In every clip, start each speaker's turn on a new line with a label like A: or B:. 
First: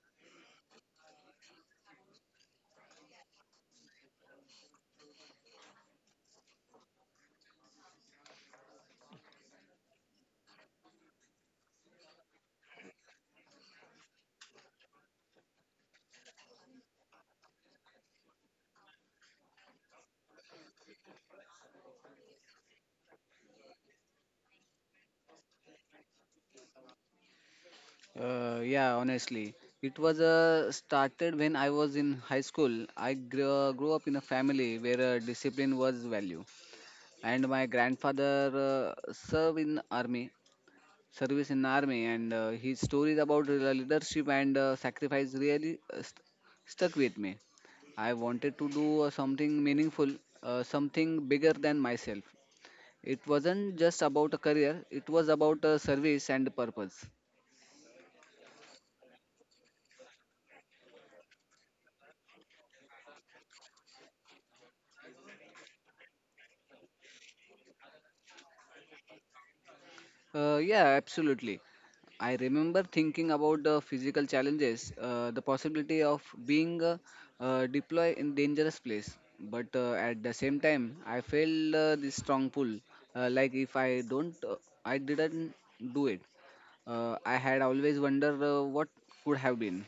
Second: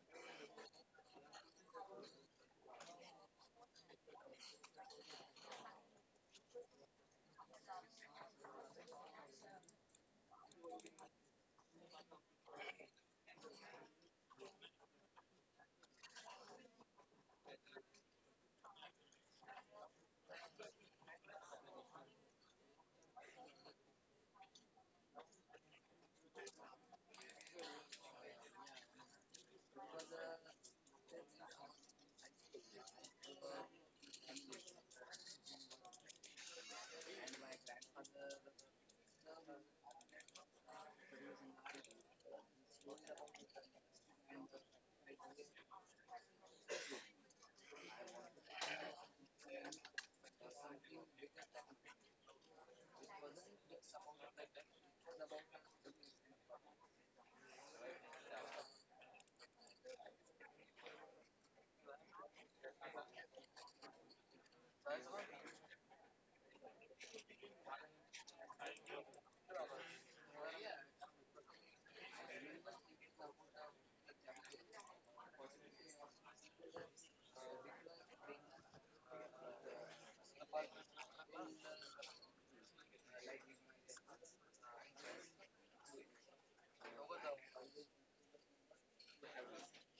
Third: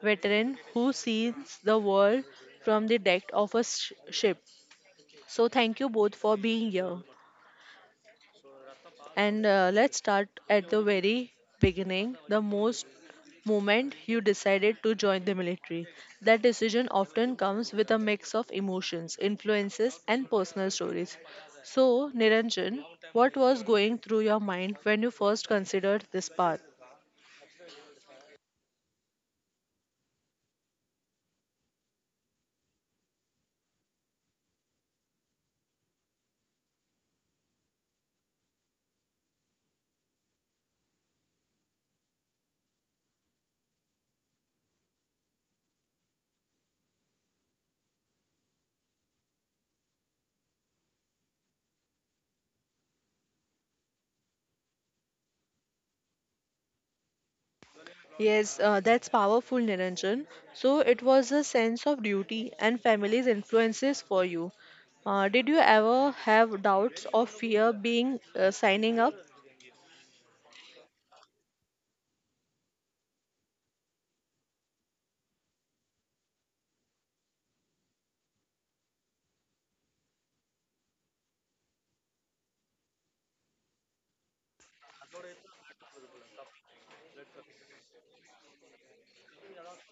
A: veteran who sees the world from the deck of a ship. So, thank you both for being here. And let's start at the very beginning the most moment you decided to join the military. That decision often comes with a mix of emotions, influences, and personal stories. So, Niranjan, what was going through your mind when you first considered this path?
B: Yeah, honestly, it was started when I was in high school. I grew up in a family where discipline was value, and my grandfather served in army, service in army, and his stories about leadership and sacrifice really stuck with me. I wanted to do something meaningful, something bigger than myself. It wasn't just about a career; it was about service and purpose.
A: Yes, that's powerful, Niranjan. So it was a sense of duty and family's influences for you. Did you ever have doubts or fear being signing up?
B: Yeah, absolutely. I remember thinking about the physical challenges, the possibility of being deployed in dangerous place. But at the same time, I felt this strong pull. Like if I don't, I didn't do it. I had always wondered what could have been.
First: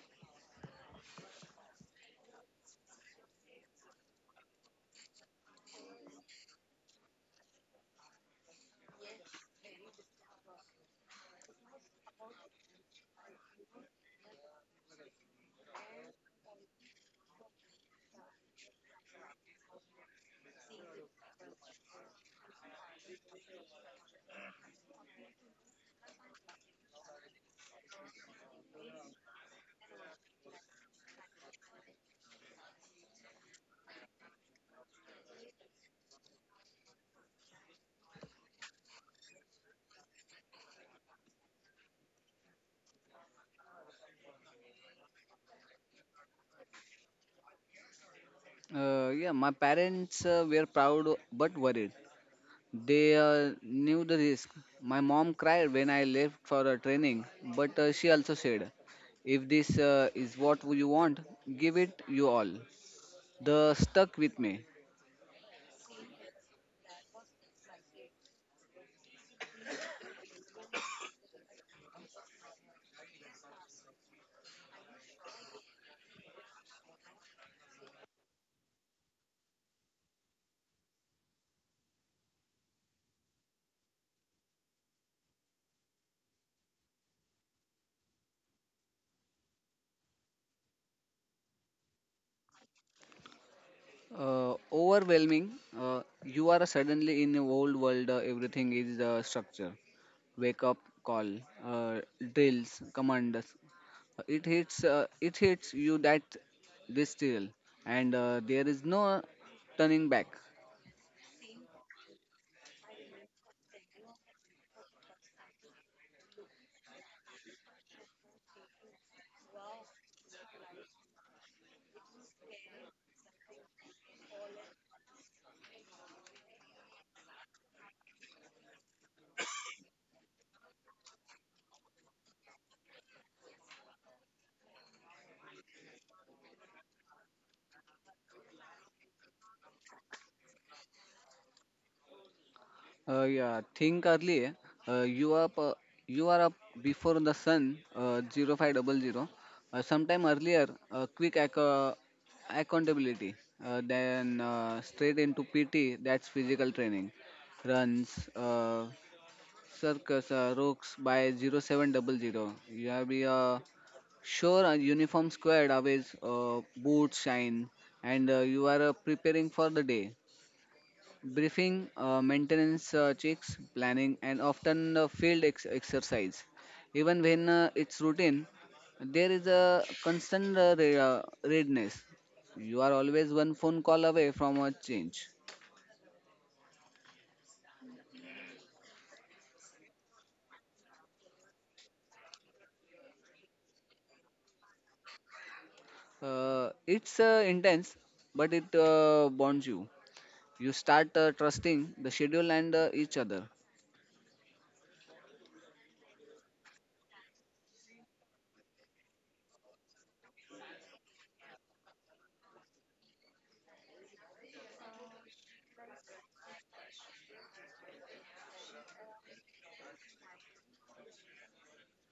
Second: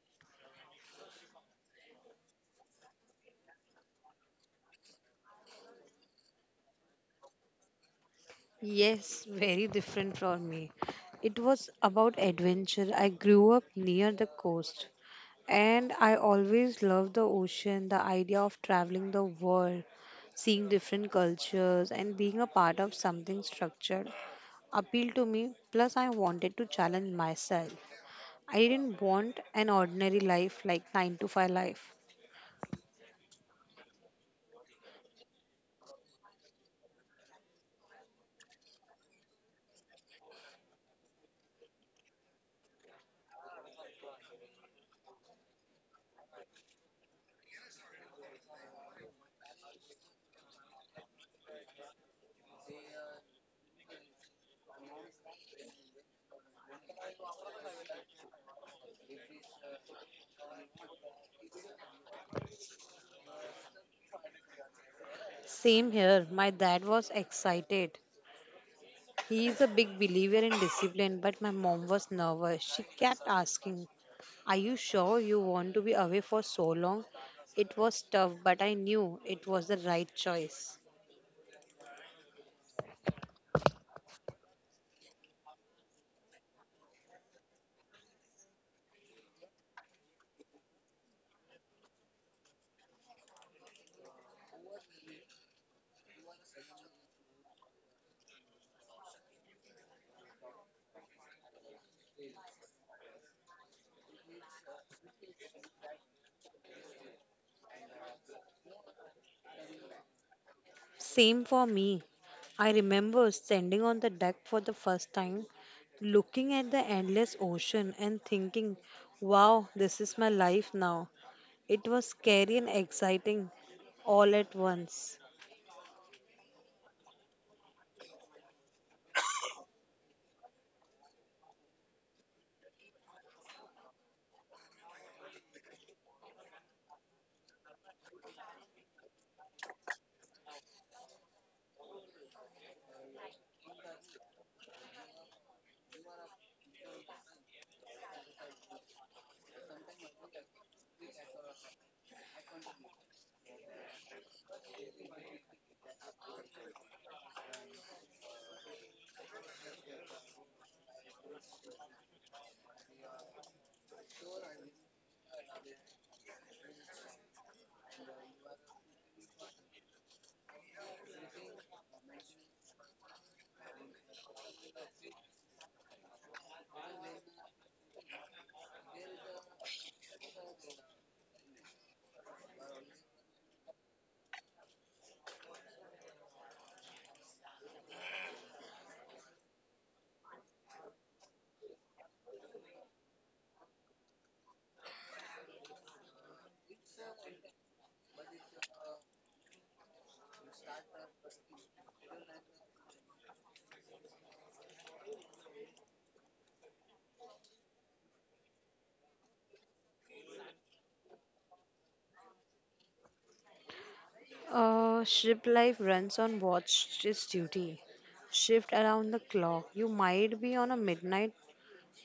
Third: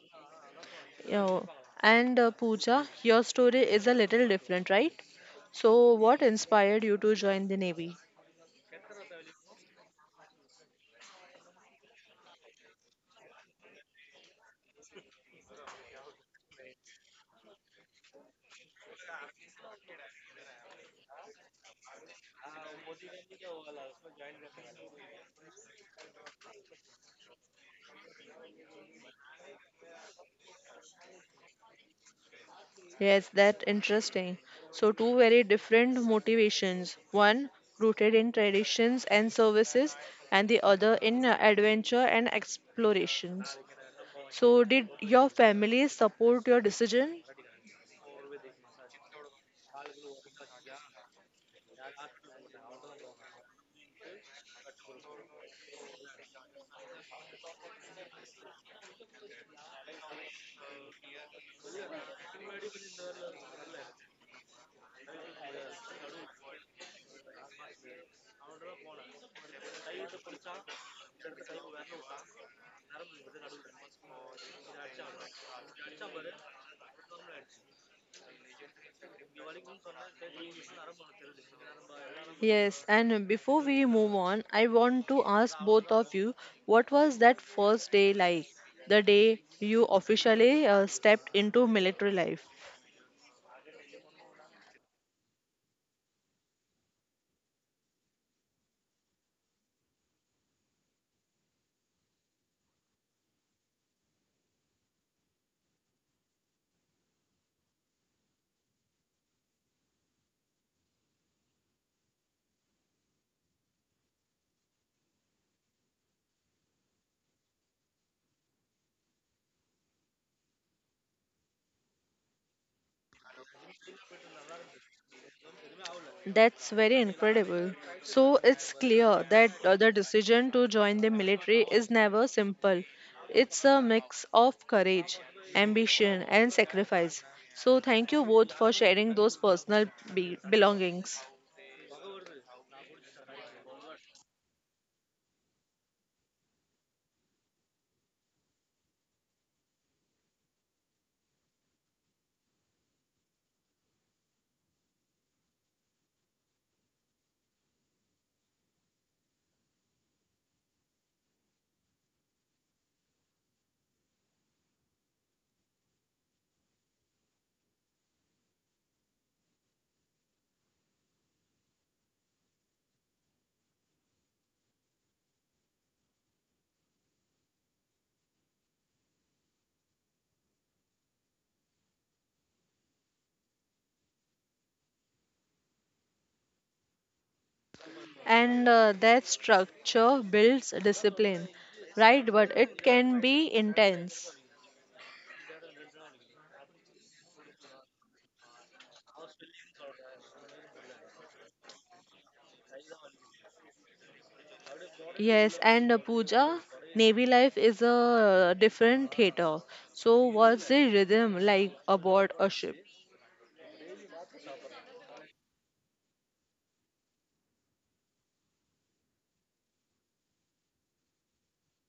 A: You know, and Pooja, your story is a little different, right? So what inspired you to join the Navy?
C: Yes, very different for me. It was about adventure. I grew up near the coast and I always loved the ocean, the idea of traveling the world, seeing different cultures, and being a part of something structured appealed to me. Plus, I wanted to challenge myself. I didn't want an ordinary life like 9 to 5 life.
A: Yes, that interesting. So two very different motivations. One rooted in traditions and services, and the other in adventure and explorations. So, did your family support your decision?
B: Yeah, my parents were proud but worried. They knew the risk. My mom cried when I left for a training, but she also said, if this is what you want, give it you all. The stuck with me.
C: Same here. My dad was excited. He is a big believer in discipline, but my mom was nervous. She kept asking, are you sure you want to be away for so long? It was tough, but I knew it was the right choice.
A: Yes, and before we move on, I want to ask both of you what was that first day like? The day you officially stepped into military life.
B: Overwhelming. You are suddenly in a old world. Everything is structure. Wake up call, uh, drills, commands. It hits. It hits you that this still, and there is no turning back.
C: Same for me. I remember standing on the deck for the first time, looking at the endless ocean and thinking, wow, this is my life now. It was scary and exciting all at once.
A: That's very incredible. So, it's clear that the decision to join the military is never simple. It's a mix of courage, ambition, and sacrifice. So, thank you both for sharing those personal belongings.
B: Yeah, think early. Eh? You up? You are up before the sun. 0500. Sometime earlier. Quick accountability. Then straight into PT. That's physical training. Runs. Circus. Rocks by 0700. You have be sure a uniform squared always boots shine and you are preparing for the day briefing, maintenance checks, planning, and often field ex- exercise. Even when it's routine, there is a constant readiness. You are always one phone call away from a change.
A: And that structure builds discipline, right, but it can be intense.
B: It's intense, but it bonds you. You start trusting the schedule and each other.
A: Yes, and Puja, Navy life is a different theater. So what's the rhythm like aboard a ship?
C: Ship life runs on watch duty. Shift around the clock. You might be on a midnight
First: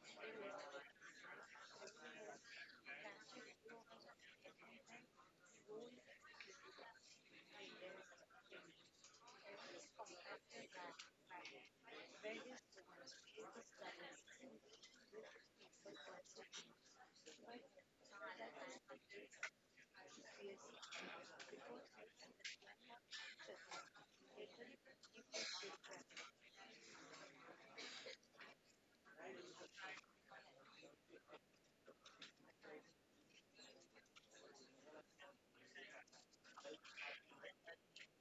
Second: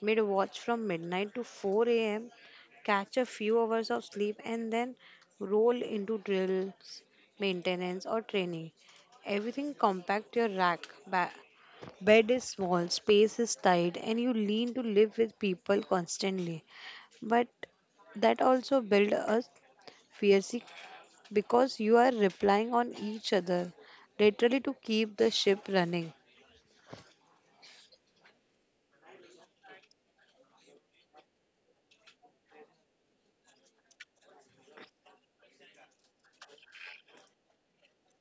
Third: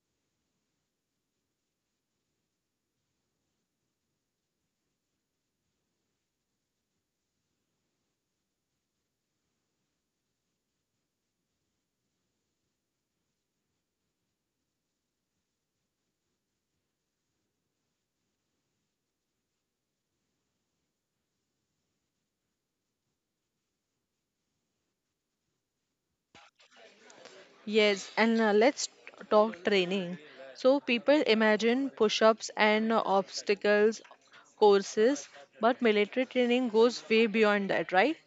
C: mid watch from midnight to 4 a.m. Catch a few hours of sleep and then roll into drills, maintenance, or training. Everything compact your rack. Bed is small, space is tight, and you lean to live with people constantly. But that also build a fierce because you are relying on each other literally to keep the ship running.
A: Yes, and let's talk training. So people imagine push-ups and obstacles courses, but military training goes way beyond that, right?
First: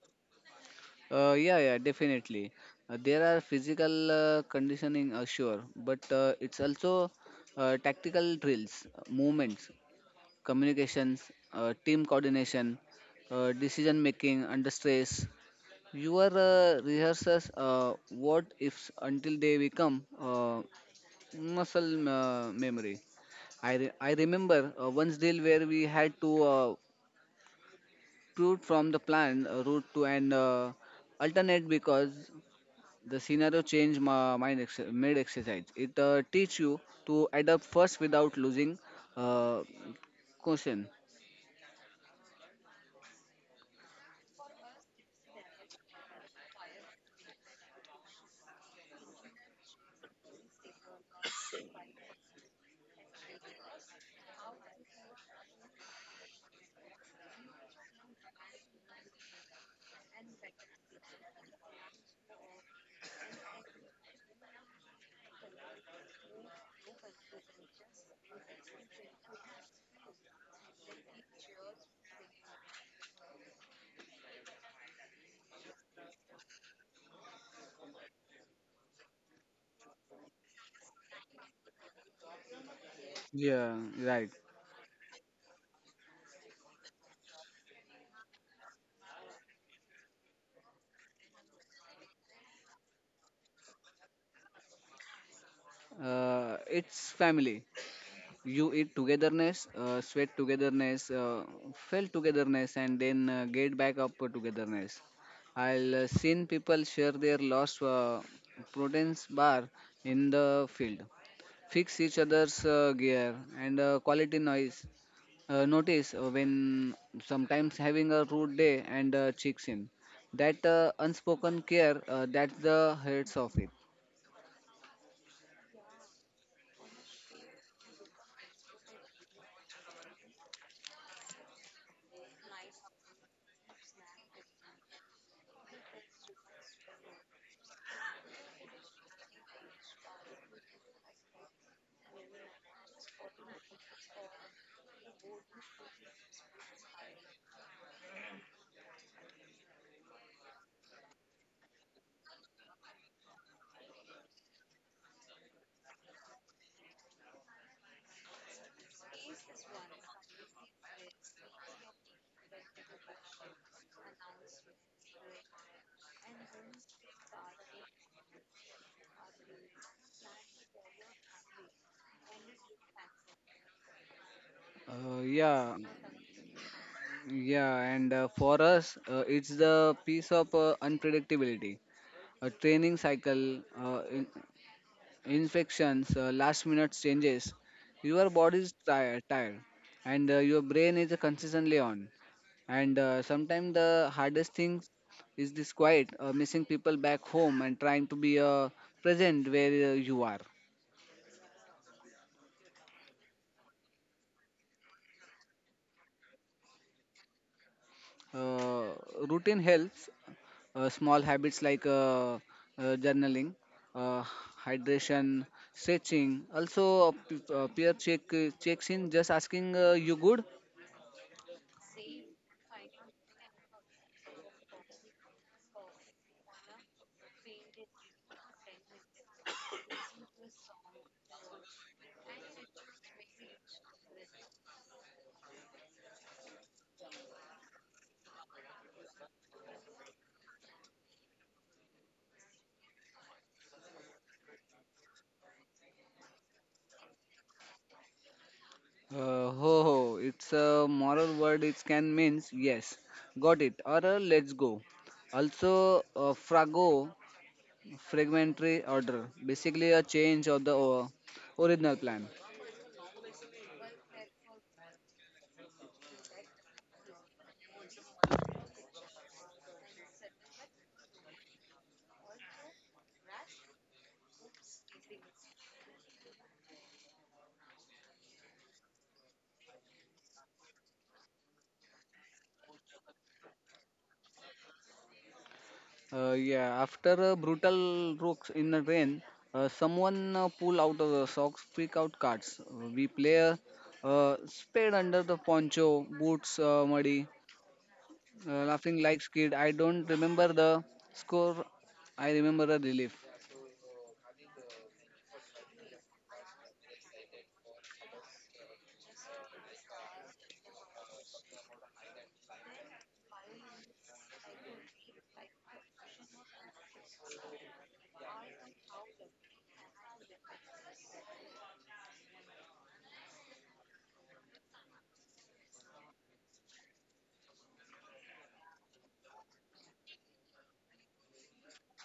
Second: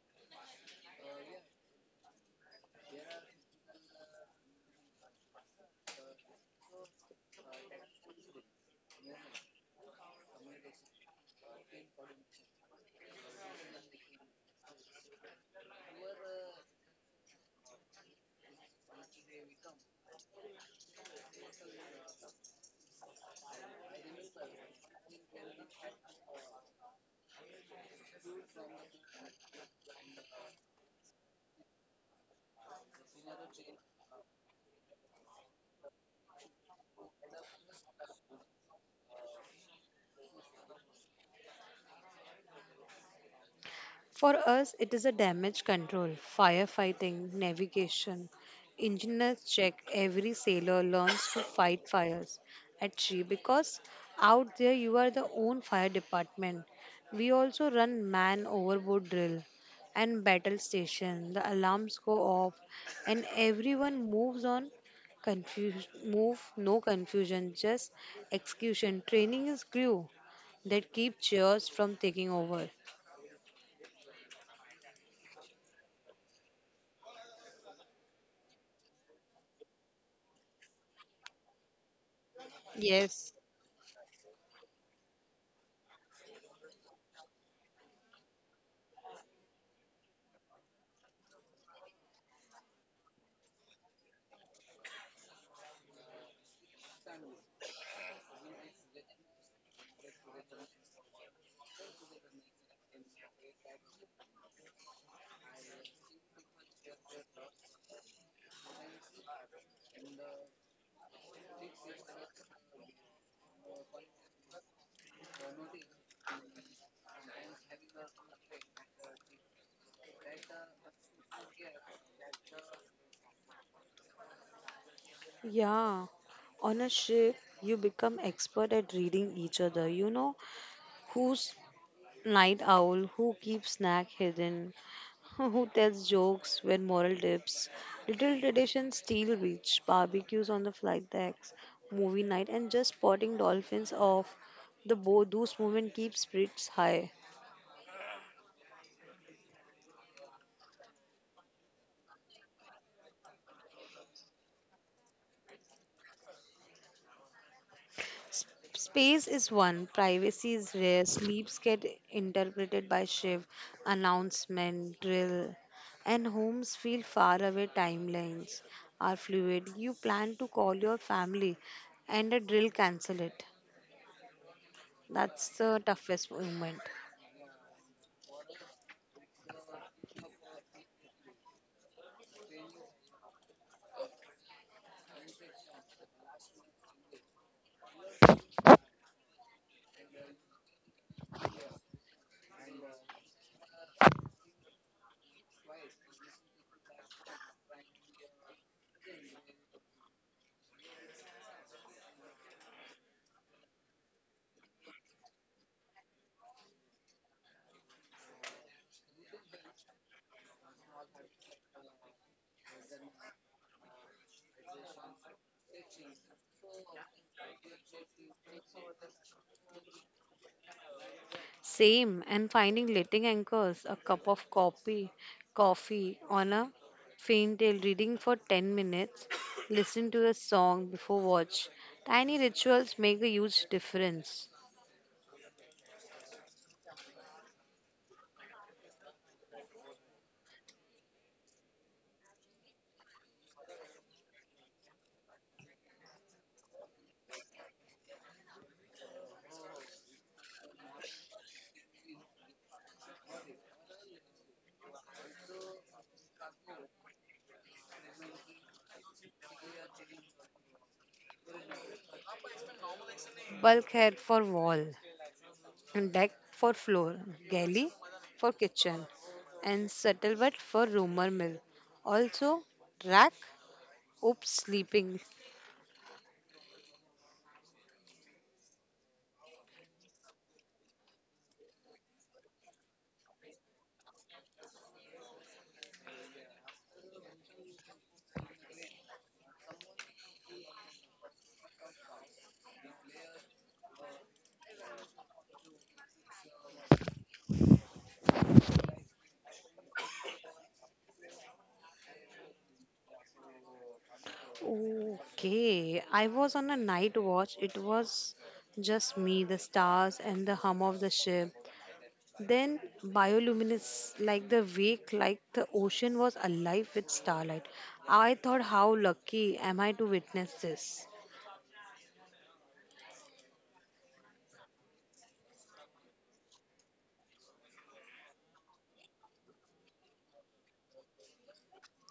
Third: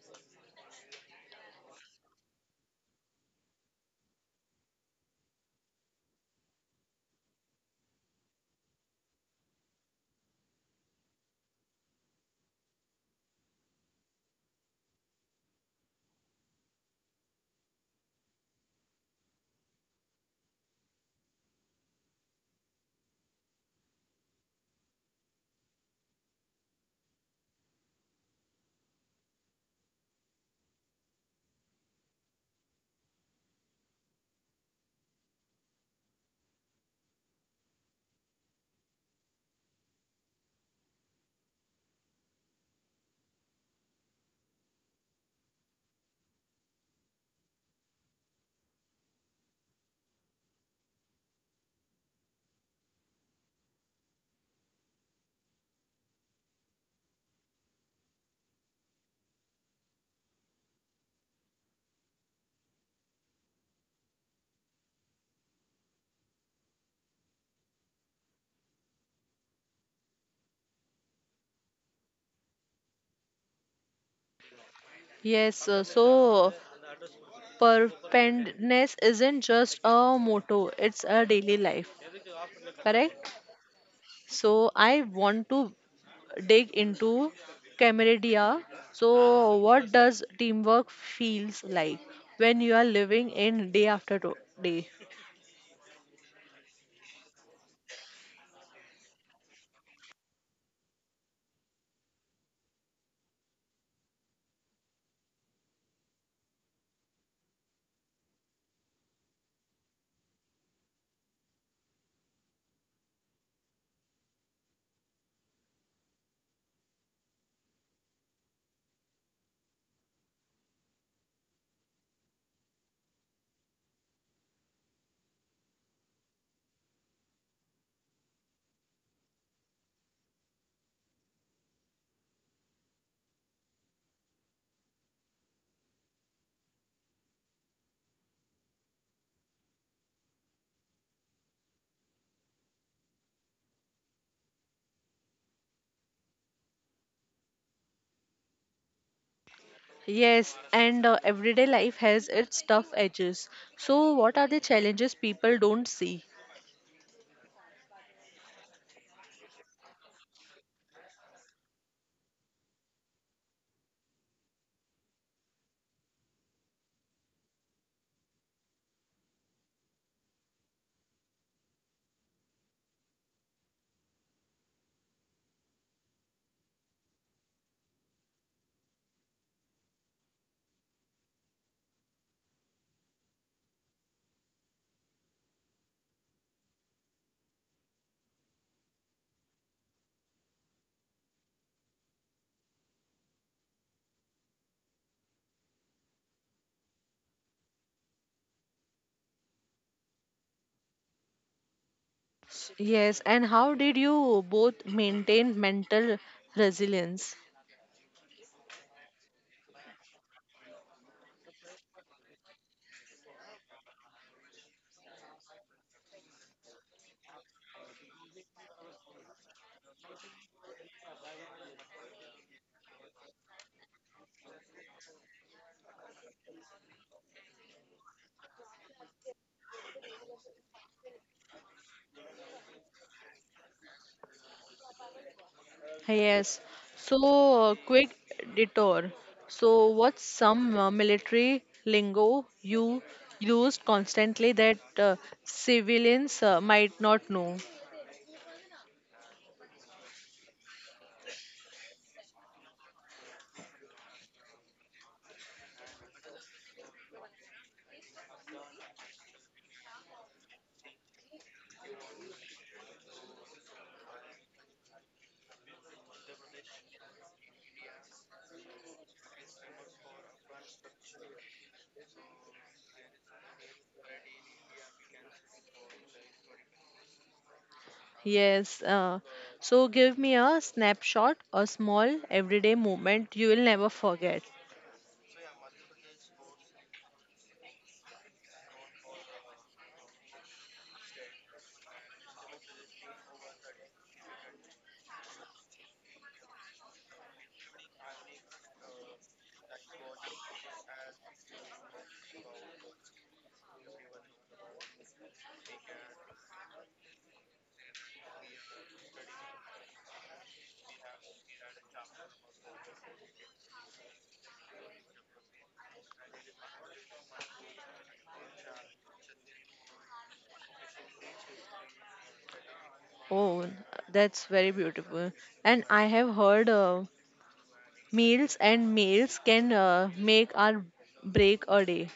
B: Yeah, definitely. There are physical conditioning, sure, but it's also tactical drills, movements, communications, team coordination, decision making under stress. Your rehearsals, what ifs until they become muscle memory. I remember one deal where we had to route from the plan route to an alternate because the scenario change my mind mid exercise. It teach you to adapt first without losing uh, caution.
C: For us, it is a damage control, firefighting, navigation. Engineers check every sailor learns to fight fires at sea because out there you are the own fire department. We also run man overboard drill and battle station. The alarms go off and everyone moves on confusion move no confusion just execution training is glue that keep cheers from taking over.
A: Yes, so Perpendness isn't just a motto, it's a daily life. Correct?
C: Yes.
B: Yeah, right.
A: So I want to dig into camaraderie. So what does teamwork feels like when you are living in day after day?
B: It's family. You eat togetherness, sweat togetherness, fell togetherness, and then get back up togetherness. I'll seen people share their lost proteins bar in the field, fix each other's gear and quality noise, notice when sometimes having a rude day and checks in. That unspoken care, that's the heads of it.
C: Yeah, on a ship, you become expert at reading each other. You know who's night owl, who keeps snack hidden, who tells jokes when moral dips. Little traditions still reach barbecues on the flight decks, movie night, and just spotting dolphins off the boat. Those moments keep spirits high.
A: Yes, and everyday life has its tough edges. So what are the challenges people don't see?
C: Space is one, privacy is rare, sleeps get interpreted by shift, announcement, drill, and homes feel far away. Timelines are fluid. You plan to call your family, and a drill cancel it.
B: Uh,
C: That's the
B: yeah,
C: toughest moment.
B: yeah, and for us, it's the piece of unpredictability, a training cycle. Infections, last minute changes. Your body is tired, and your brain is consistently on. And sometimes the hardest thing is this quiet, missing people back home and trying to be present where you are.
A: Yes, and how did you both maintain mental resilience?
B: Uh, routine helps, small habits like journaling, uh, hydration, stretching. Also, a peer checks in, just asking you good.
C: Same, and finding letting anchors, a cup of coffee, coffee on a faint tail, reading for 10 minutes, listen to a song before watch. Tiny rituals make a huge difference.
A: Yes. So, quick detour. So, what's some military lingo you used constantly that civilians might not know?
B: Ho ho, it's a moral word. It can means yes, got it, or let's go. Also, frago, fragmentary order, basically a change of the original plan.
C: Bulk head for wall, and deck for floor, galley for kitchen, and scuttlebutt for rumor mill. Also, rack, oops, sleeping.
A: Yes. So, give me a snapshot, a small everyday moment you will never forget.
B: Yeah, after a brutal rocks in the rain, someone pull out of the socks, pick out cards. We play a spade under the poncho, boots muddy, laughing like skid. I don't remember the score. I remember the relief.
C: Okay, I was on a night watch. It was just me, the stars, and the hum of the ship. Then bioluminescence, like the wake, like the ocean was alive with starlight. I thought, how lucky am I to witness this?
A: Oh, that's very beautiful. And I have heard meals and meals can make or break a day.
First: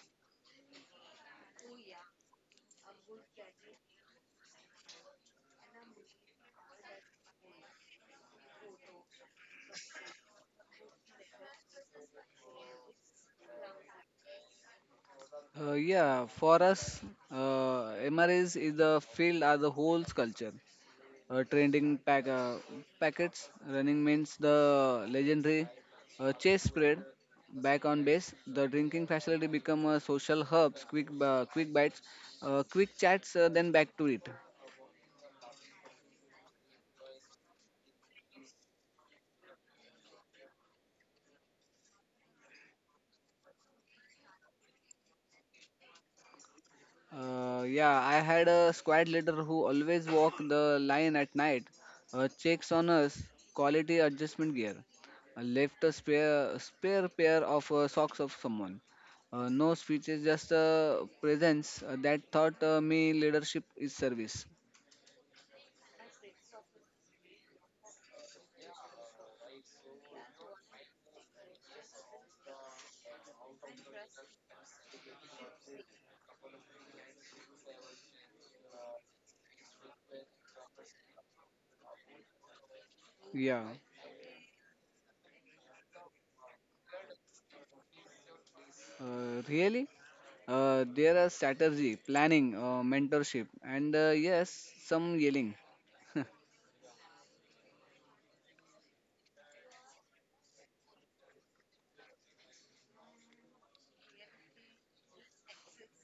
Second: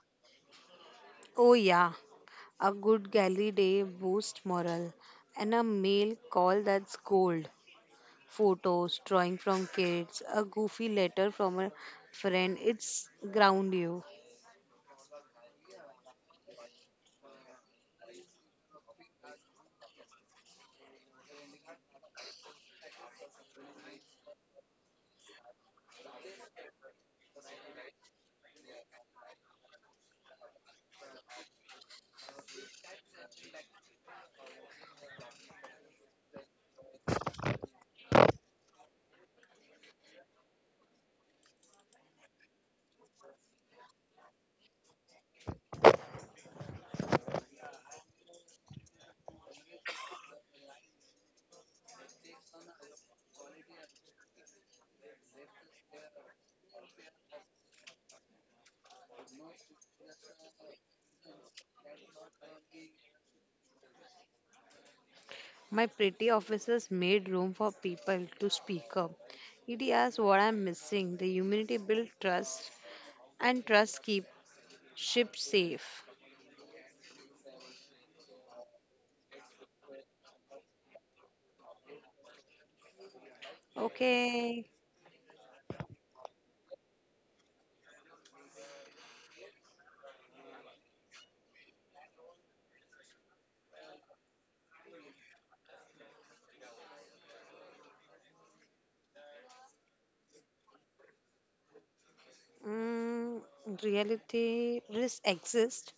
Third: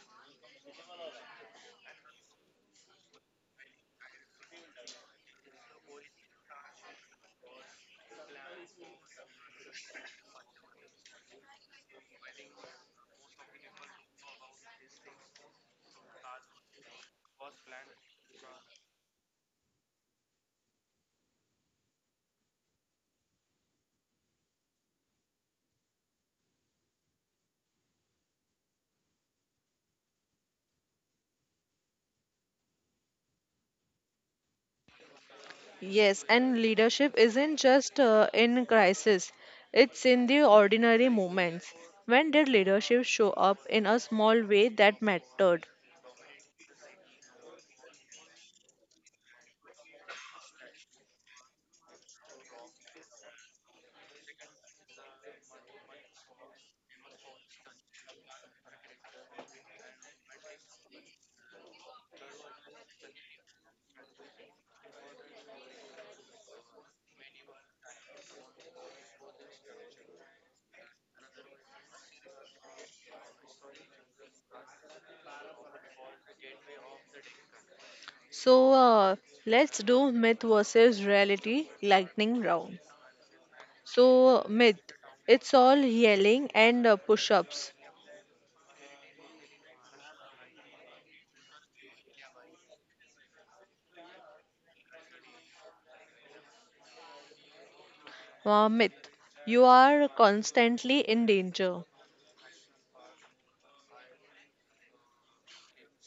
C: Oh yeah, a good galley day boosts morale, and a mail call, that's gold. Photos, drawing from kids, a goofy letter from a friend. It's ground you.
B: Yeah, for us, MREs is the field as a whole culture. Trending pack, packets running means the legendary chase spread back on base. The drinking facility become a social hubs, quick bites, quick chats, then back to it.
A: Yes, and leadership isn't just in crisis, it's in the ordinary moments. When did leadership show up in a small way that mattered?
B: Yeah, I had a squad leader who always walked the line at night, checks on us, quality adjustment gear, left a spare pair of socks of someone. No speeches, just a presence that taught me leadership is service.
C: My pretty officers made room for people to speak up. It is what I'm missing. The humanity build trust, and trust keep ships safe.
A: So let's do myth versus reality lightning round.
B: Yeah.
A: So,
C: Okay.
A: myth, it's all yelling and push ups.
B: Really? There are strategy, planning, mentorship, and yes, some yelling.
A: Myth, you are constantly in danger.
C: mm, Reality risks exist,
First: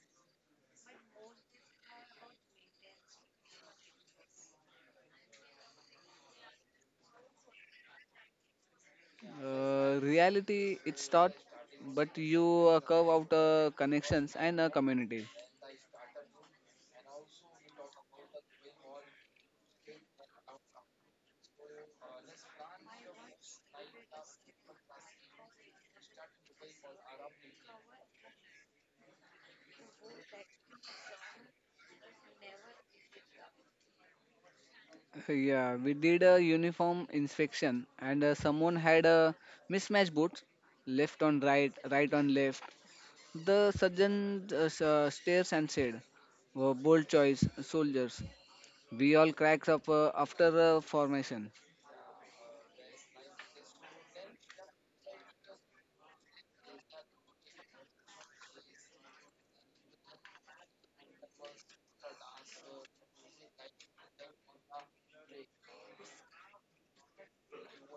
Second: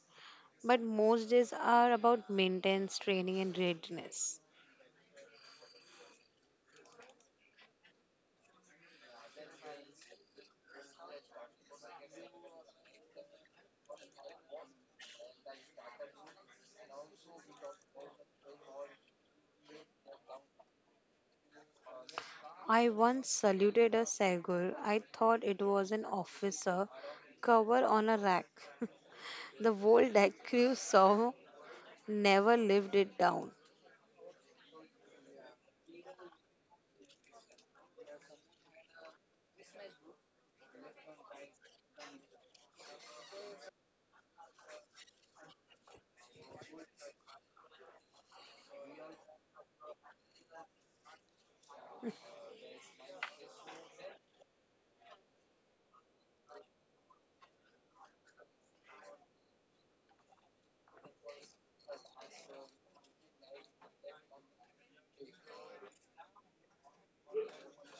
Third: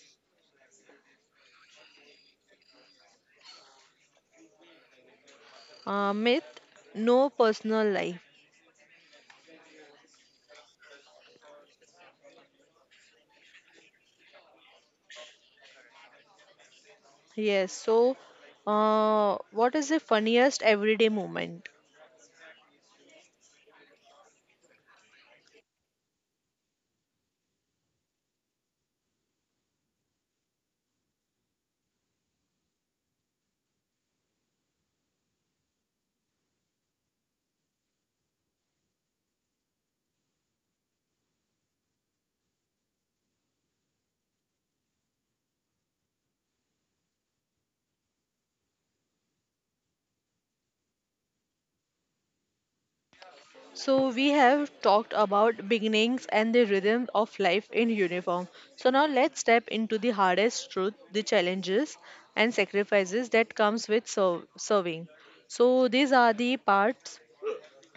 C: but most days are about maintenance, training, and readiness.
A: Myth, no personal life.
B: Reality, it starts, but you curve out connections and a community.
A: Yes, so what is the funniest everyday moment?
C: I once saluted a sailor. I thought it was an officer cover on a rack. The whole deck crew saw, never lived it down.
B: Yeah, we did a uniform inspection, and someone had a mismatched boots, left on right, right on left. The surgeon stares and said, "Bold choice, soldiers." We all cracked up after formation.
A: So we have talked about beginnings and the rhythm of life in uniform. So now let's step into the hardest truth, the challenges and sacrifices that comes with serving. So these are the parts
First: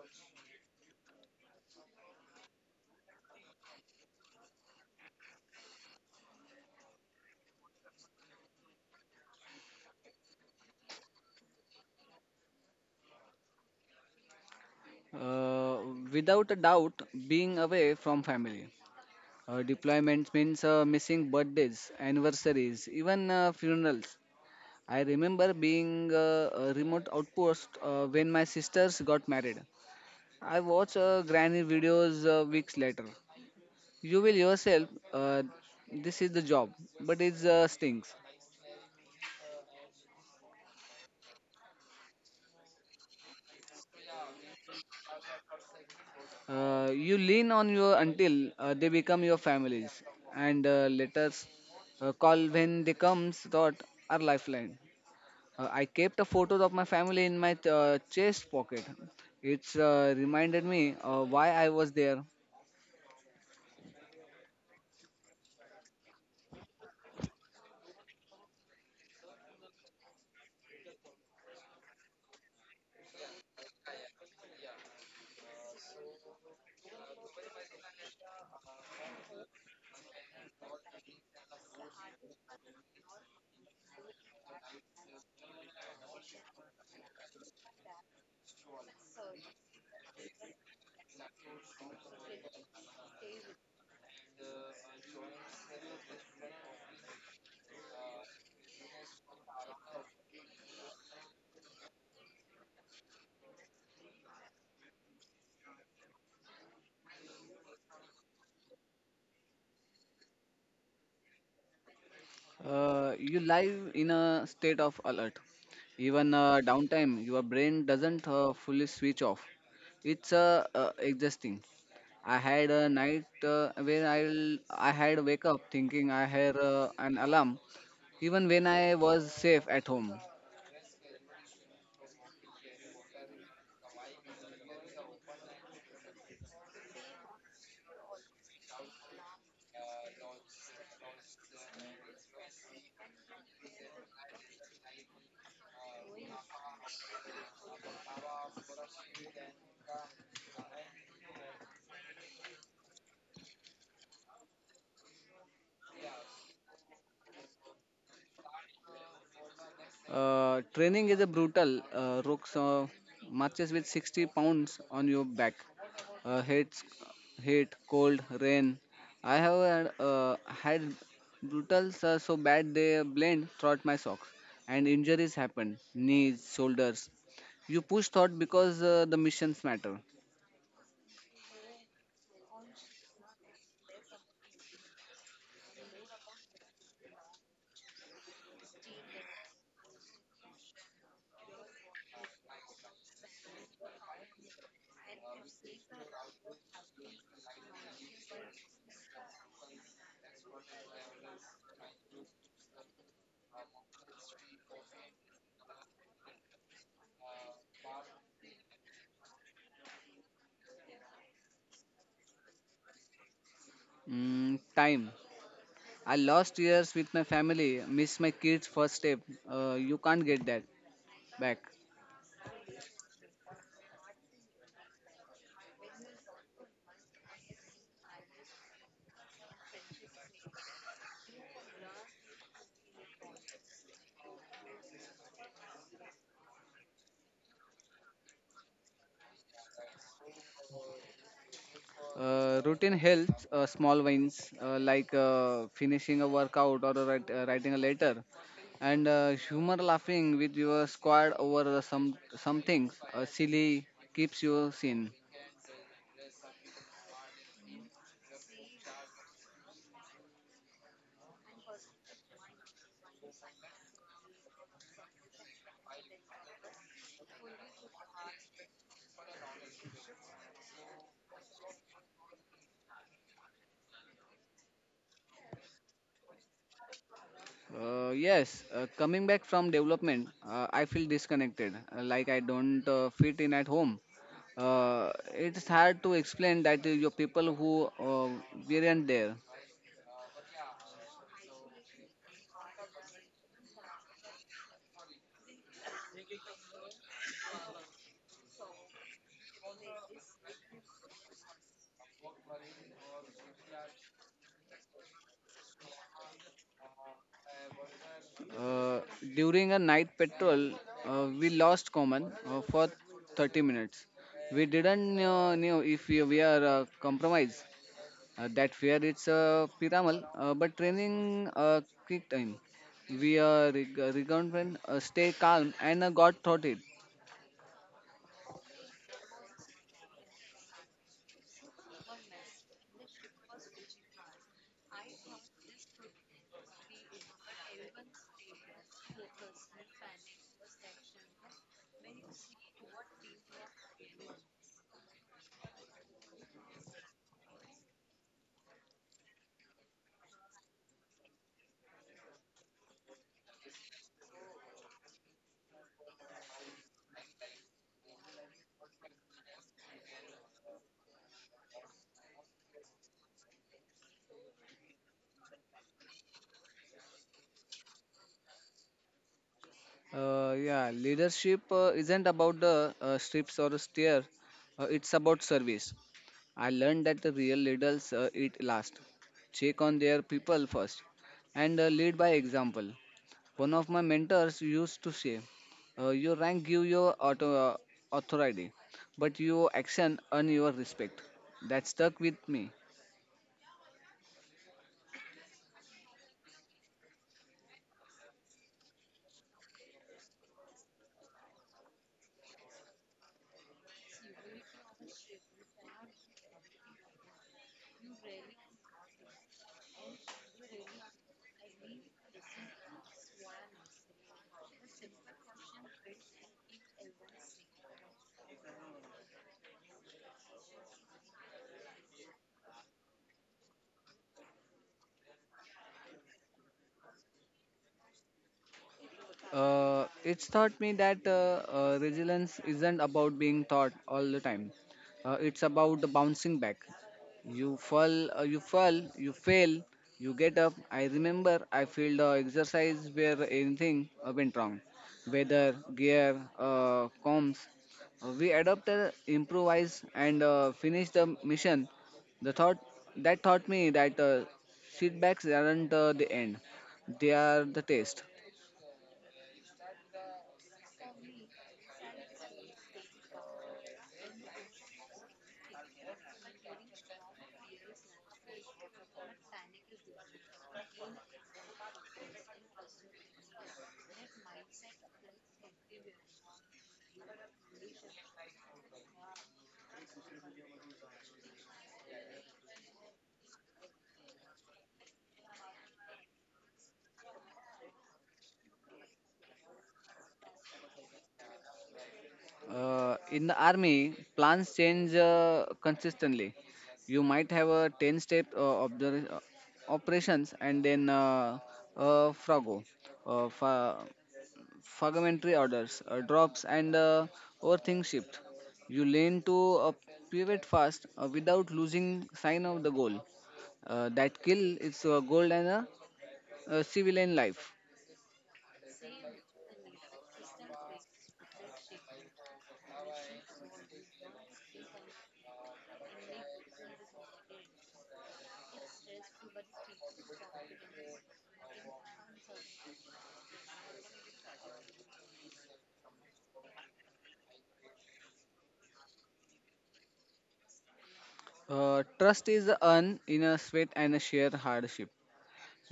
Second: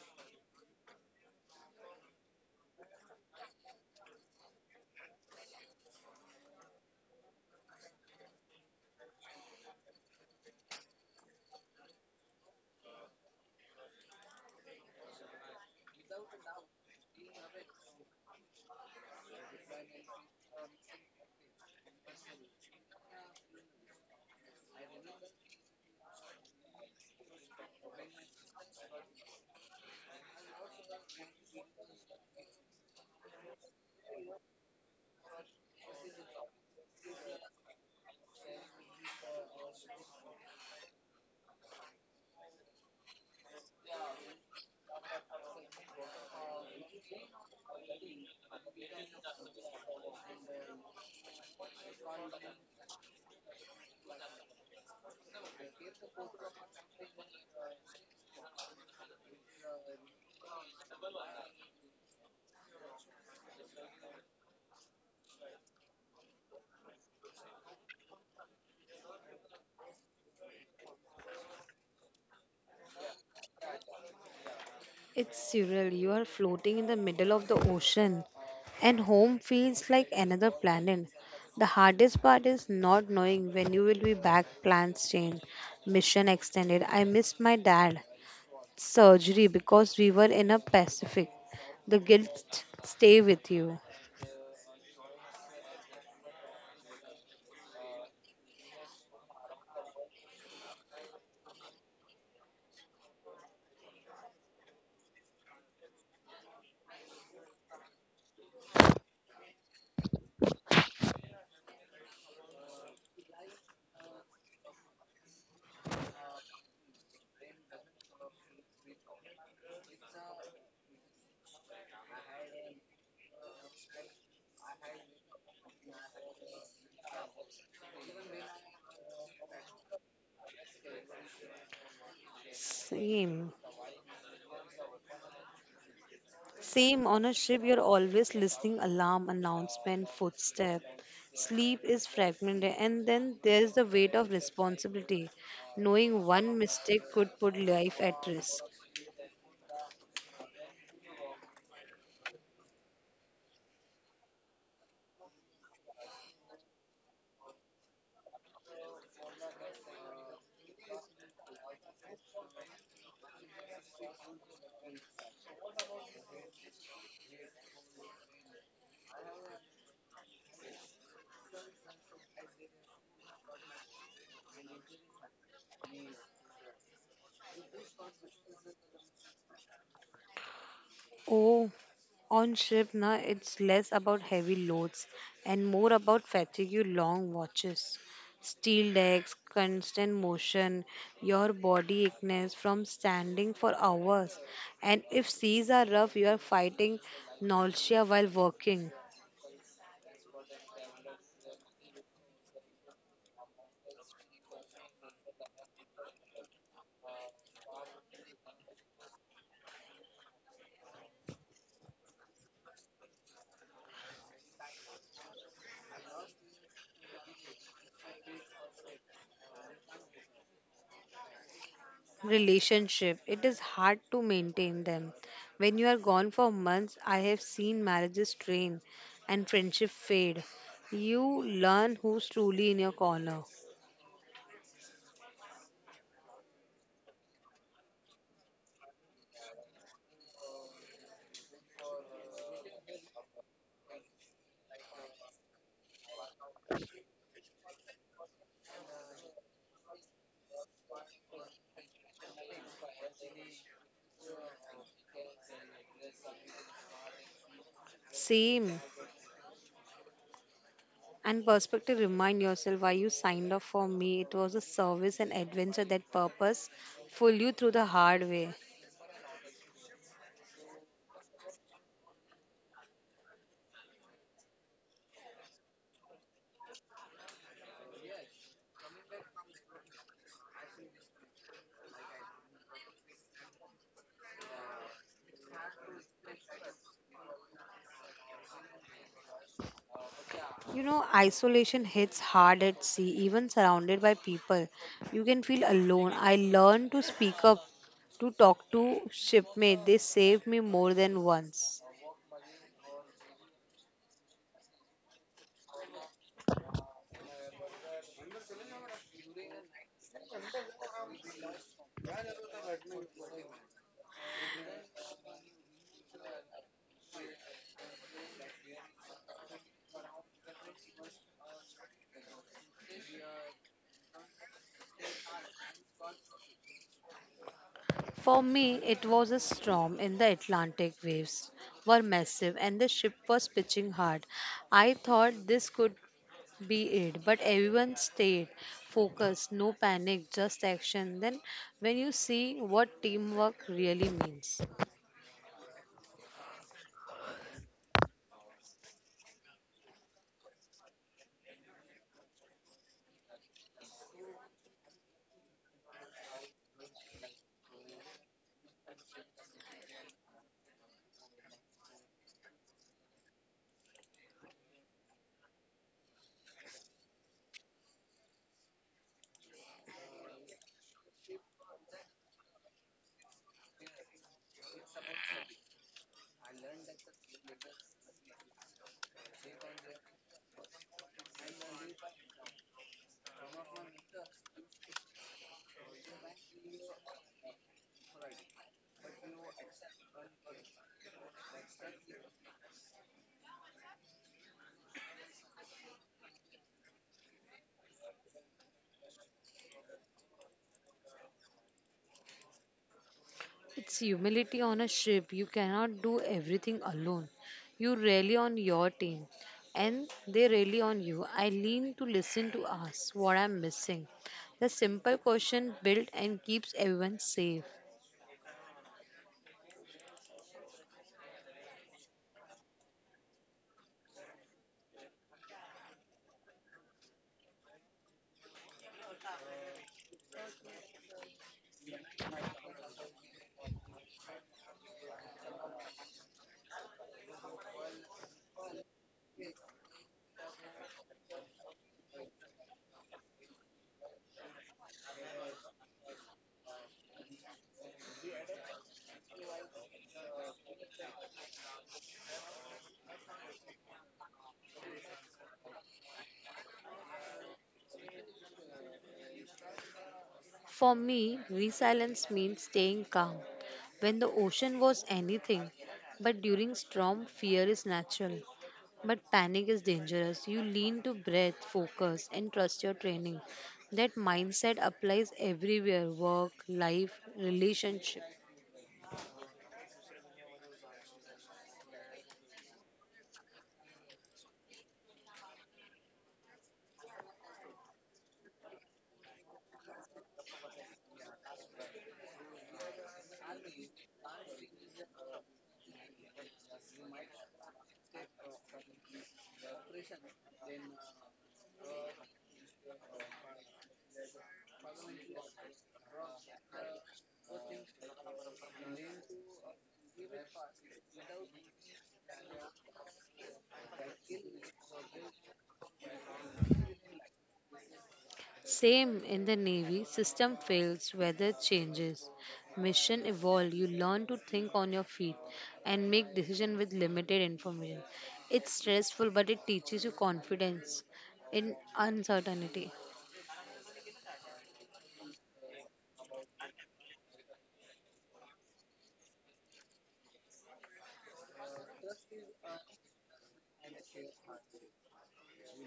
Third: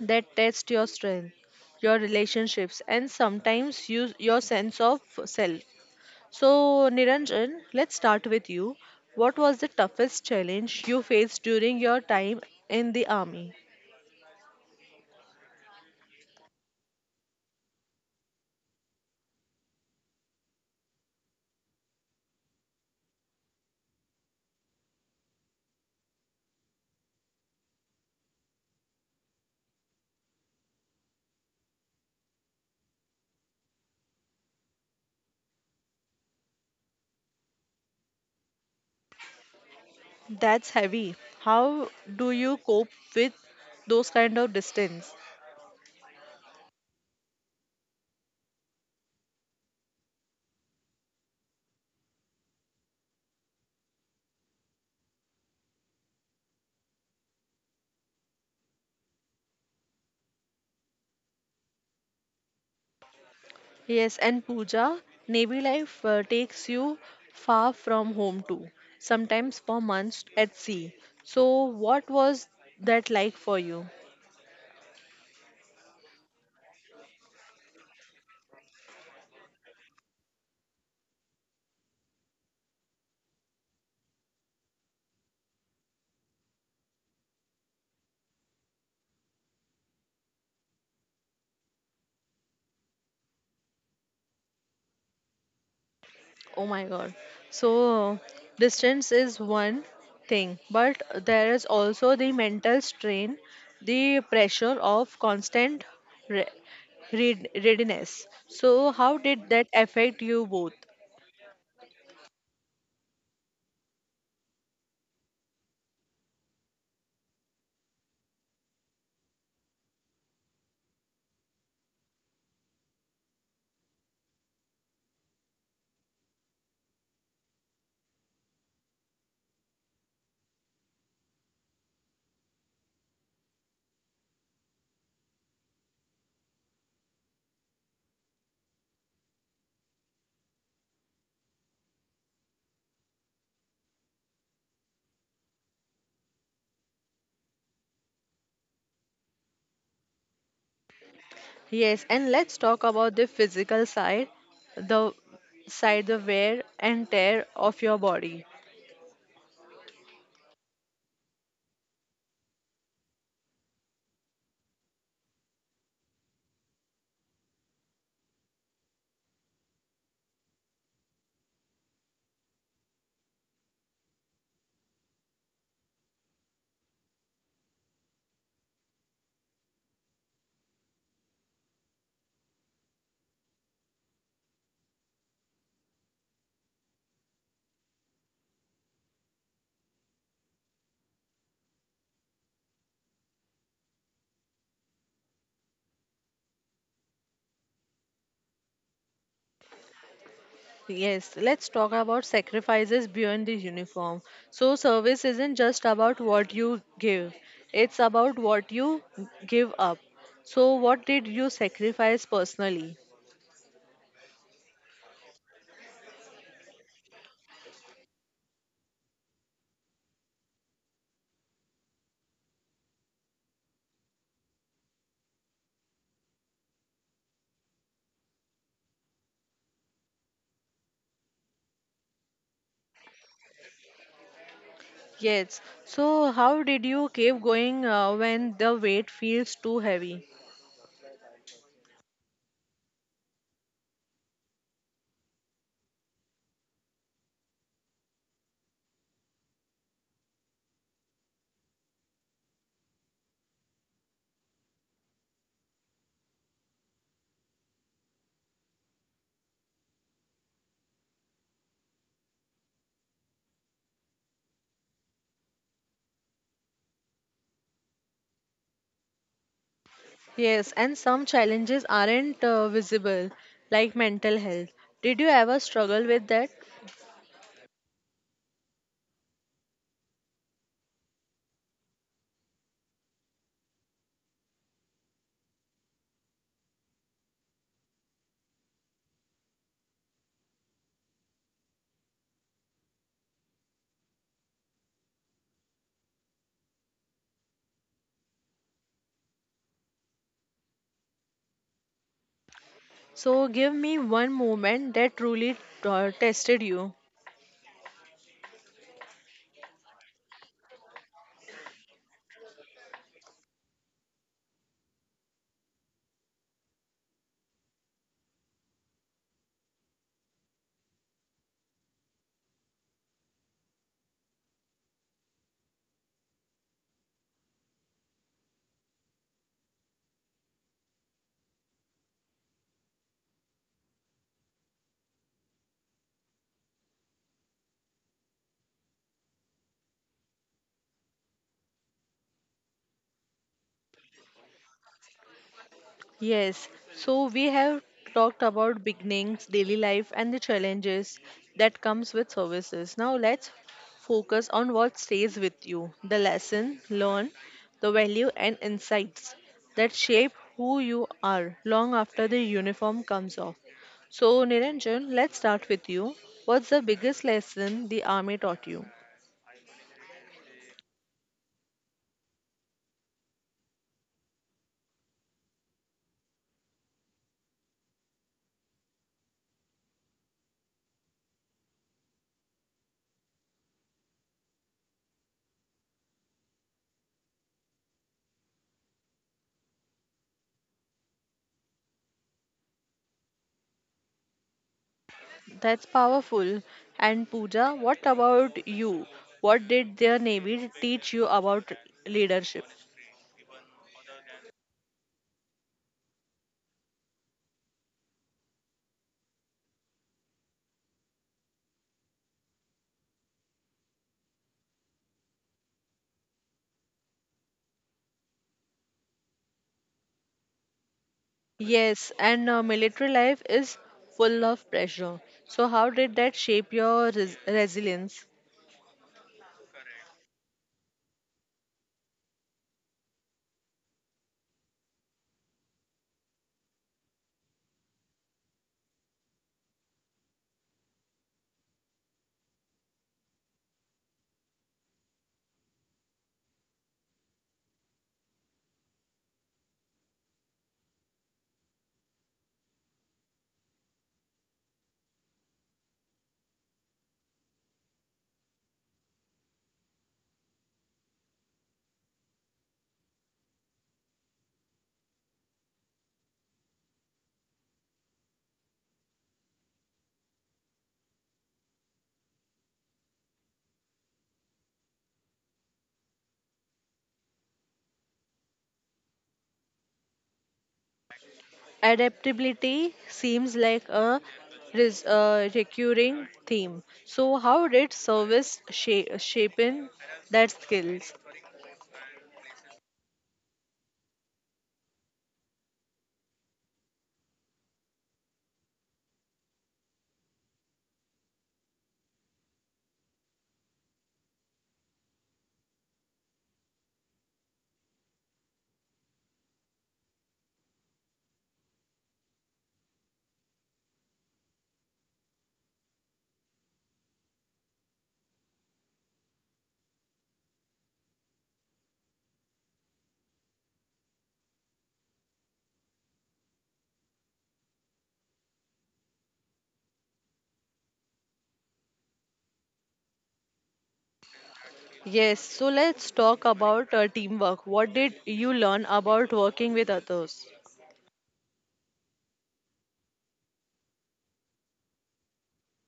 A: that test your strength, your relationships and sometimes you, your sense of self. So Niranjan, let's start with you. What was the toughest challenge you faced during your time in the army?
B: uh, Without a doubt, being away from family. Deployments means missing birthdays, anniversaries, even funerals. I remember being a remote outpost when my sisters got married. I watch granny videos weeks later. You will yourself, this is the job, but it stinks.
A: That's heavy. How do you cope with those kind of distance?
B: You lean on your until they become your families, and letters call when they comes thought are lifeline. I kept a photos of my family in my chest pocket. It's reminded me why I was there.
A: Yes, and Pooja, Navy life takes you far from home too, sometimes for months at sea. So, what was that like for you?
C: It's surreal. You are floating in the middle of the ocean, and home feels like another planet. The hardest part is not knowing when you will be back. Plans change, mission extended. I missed my dad surgery because we were in a Pacific. The guilt stay with you.
A: Oh my God. So, distance is one thing, but there is also the mental strain, the pressure of constant re- readiness. So, how did that affect you both?
B: You live in a state of alert. Even downtime, your brain doesn't fully switch off. It's exhausting. I had a night where I had wake up thinking I had an alarm, even when I was safe at home.
C: Same. Same on a ship, you're always listening alarm, announcement, footstep. Sleep is fragmented, and then there is the weight of responsibility. Knowing one mistake could put life at risk.
A: Yes, and let's talk about the physical the side, the wear and tear of your body.
B: Training is a brutal. Rooks marches with 60 pounds on your back. Hates heat, cold, rain. I have had, had brutals so bad they blend throughout my socks, and injuries happen. Knees, shoulders. You push thought because the missions matter.
C: Oh, on ship now it's less about heavy loads and more about fatigue long watches. Steel decks, constant motion, your body aches from standing for hours. And if seas are rough, you are fighting nausea while working.
A: Yes, let's talk about sacrifices beyond the uniform. So, service isn't just about what you give, it's about what you give up. So, what did you sacrifice personally?
B: Mm, time. I lost years with my family. Miss my kids' first step. You can't get that back.
C: Relationship, it is hard to maintain them when you are gone for months. I have seen marriages strain and friendship fade. You learn who's truly in your corner.
A: Yes, so how did you keep going when the weight feels too heavy?
B: Routine helps, small wins like finishing a workout or a writing a letter, and humor laughing with your squad over the some things silly keeps you sane.
C: Same, and perspective, remind yourself why you signed up. For me it was a service and adventure. That purpose pull you through the hard way.
A: Yes, and some challenges aren't visible, like mental health. Did you ever struggle with that?
B: Yes coming back from development, I feel disconnected, like I don't fit in at home. It's hard to explain that your people who uh, weren't there.
C: You know, isolation hits hard at sea, even surrounded by people. You can feel alone. I learned to speak up, to talk to shipmate. They saved me more than once.
A: So, give me one moment that truly tested you.
B: Uh, during a night patrol, we lost common for 30 minutes. We didn't know if we are compromised. That fear, it's pyramidal, but training kicked in. We regained, stay calm, and got thought it.
C: For me, it was a storm in the Atlantic. Waves were massive and the ship was pitching hard. I thought this could be it, but everyone stayed focused, no panic, just action. Then, when you see what teamwork really means.
A: Yes, so we have talked about beginnings, daily life, and the challenges that comes with services. Now let's focus on what stays with you, the lesson learned, the value and insights that shape who you are long after the uniform comes off. So Niranjan, let's start with you. What's the biggest lesson the army taught you?
B: Yeah, leadership isn't about the strips or a steer. It's about service. I learned that the real leaders eat last, check on their people first, and lead by example. One of my mentors used to say, "Your rank give your authority, but your action earn your respect." That stuck with me.
A: That's powerful. And Pooja, what about you? What did their Navy teach you about leadership?
C: It's humility on a ship. You cannot do everything alone. You rely on your team and they rely on you. I lean to listen to us, what I'm missing. The simple question built and keeps everyone safe.
A: Yes, and military life is full of pressure. So, how did that shape your res- resilience?
B: It's taught me that resilience isn't about being taught all the time. It's about the bouncing back. You fall, you fail, you get up. I remember I failed the exercise where anything went wrong, weather, gear, comms. We adapted, improvised, and finished the mission. The thought that taught me that setbacks aren't the end; they are the test.
C: For me, resilience means staying calm. When the ocean was anything, but during storm, fear is natural. But panic is dangerous. You lean to breath, focus, and trust your training. That mindset applies everywhere, work, life, relationship.
A: Adaptability seems like a recurring theme. So, how did service shape in that skills?
B: In the army, plans change consistently. You might have a 10 step of the operations and then uh, frago, uh, fa- fragmentary orders, drops, and overthink shift. You learn to pivot fast without losing sign of the goal. That kill is gold and a, civilian life.
C: Same in the Navy, system fails, weather changes, mission evolve. You learn to think on your feet and make decision with limited information. It's stressful, but it teaches you confidence in uncertainty.
A: Yes, so let's talk about teamwork. What did you learn about working with others?
B: Trust is earned in a sweat and a sheer hardship.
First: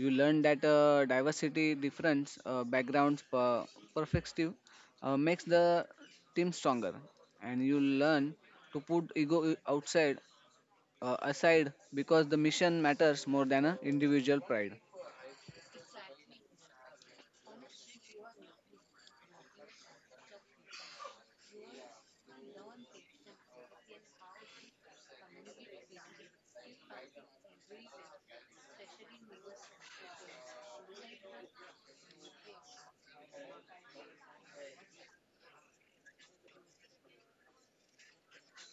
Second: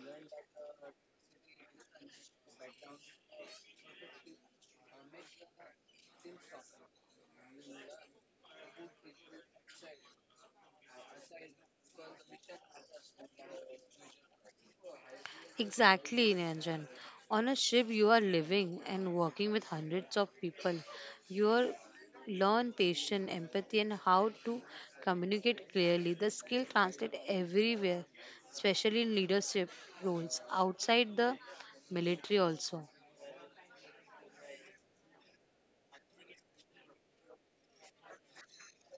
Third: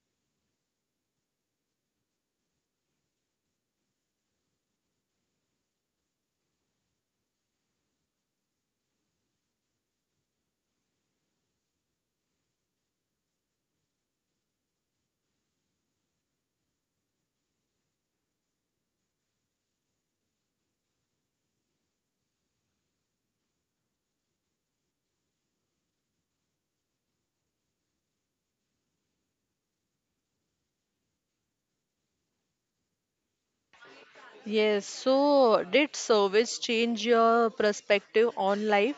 B: You learn that diversity, difference, backgrounds, perspective makes the team stronger, and you learn to put ego outside aside because the mission matters more than a individual pride.
C: Exactly, Niranjan. On a ship, you are living and working with hundreds of people. You are learn patience, empathy, and how to communicate clearly. The skill translates everywhere, especially in leadership roles outside the military also.
A: Yes, so did service change your perspective on life?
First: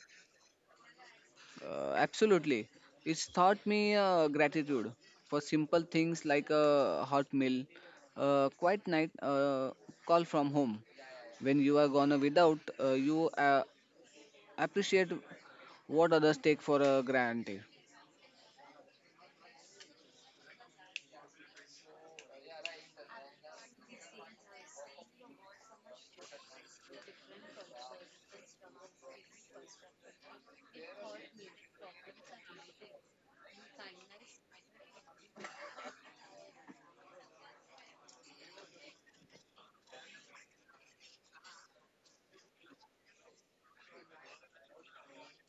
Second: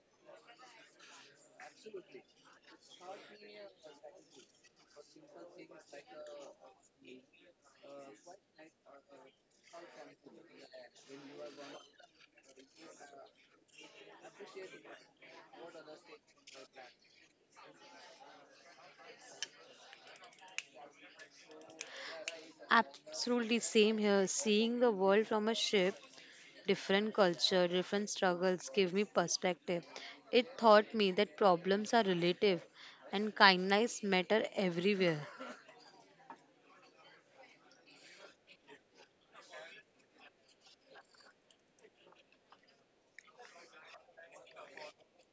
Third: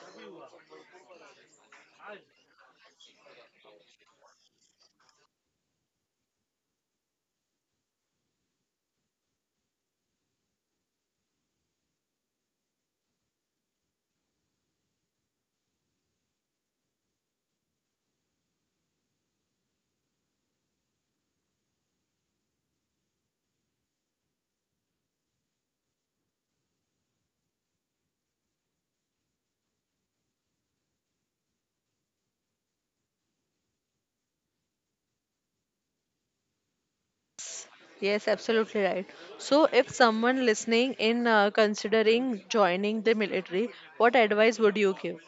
B: Absolutely, it's taught me gratitude for simple things like a hot meal, a quiet night, a call from home. When you are gone without, you appreciate what others take for granted.
C: Absolutely same here. Seeing the world from a ship, different culture, different struggles gave me perspective. It taught me that problems are relative and kindness matter everywhere.
A: Yes, absolutely right. So, if someone listening in considering joining the military, what advice would you give?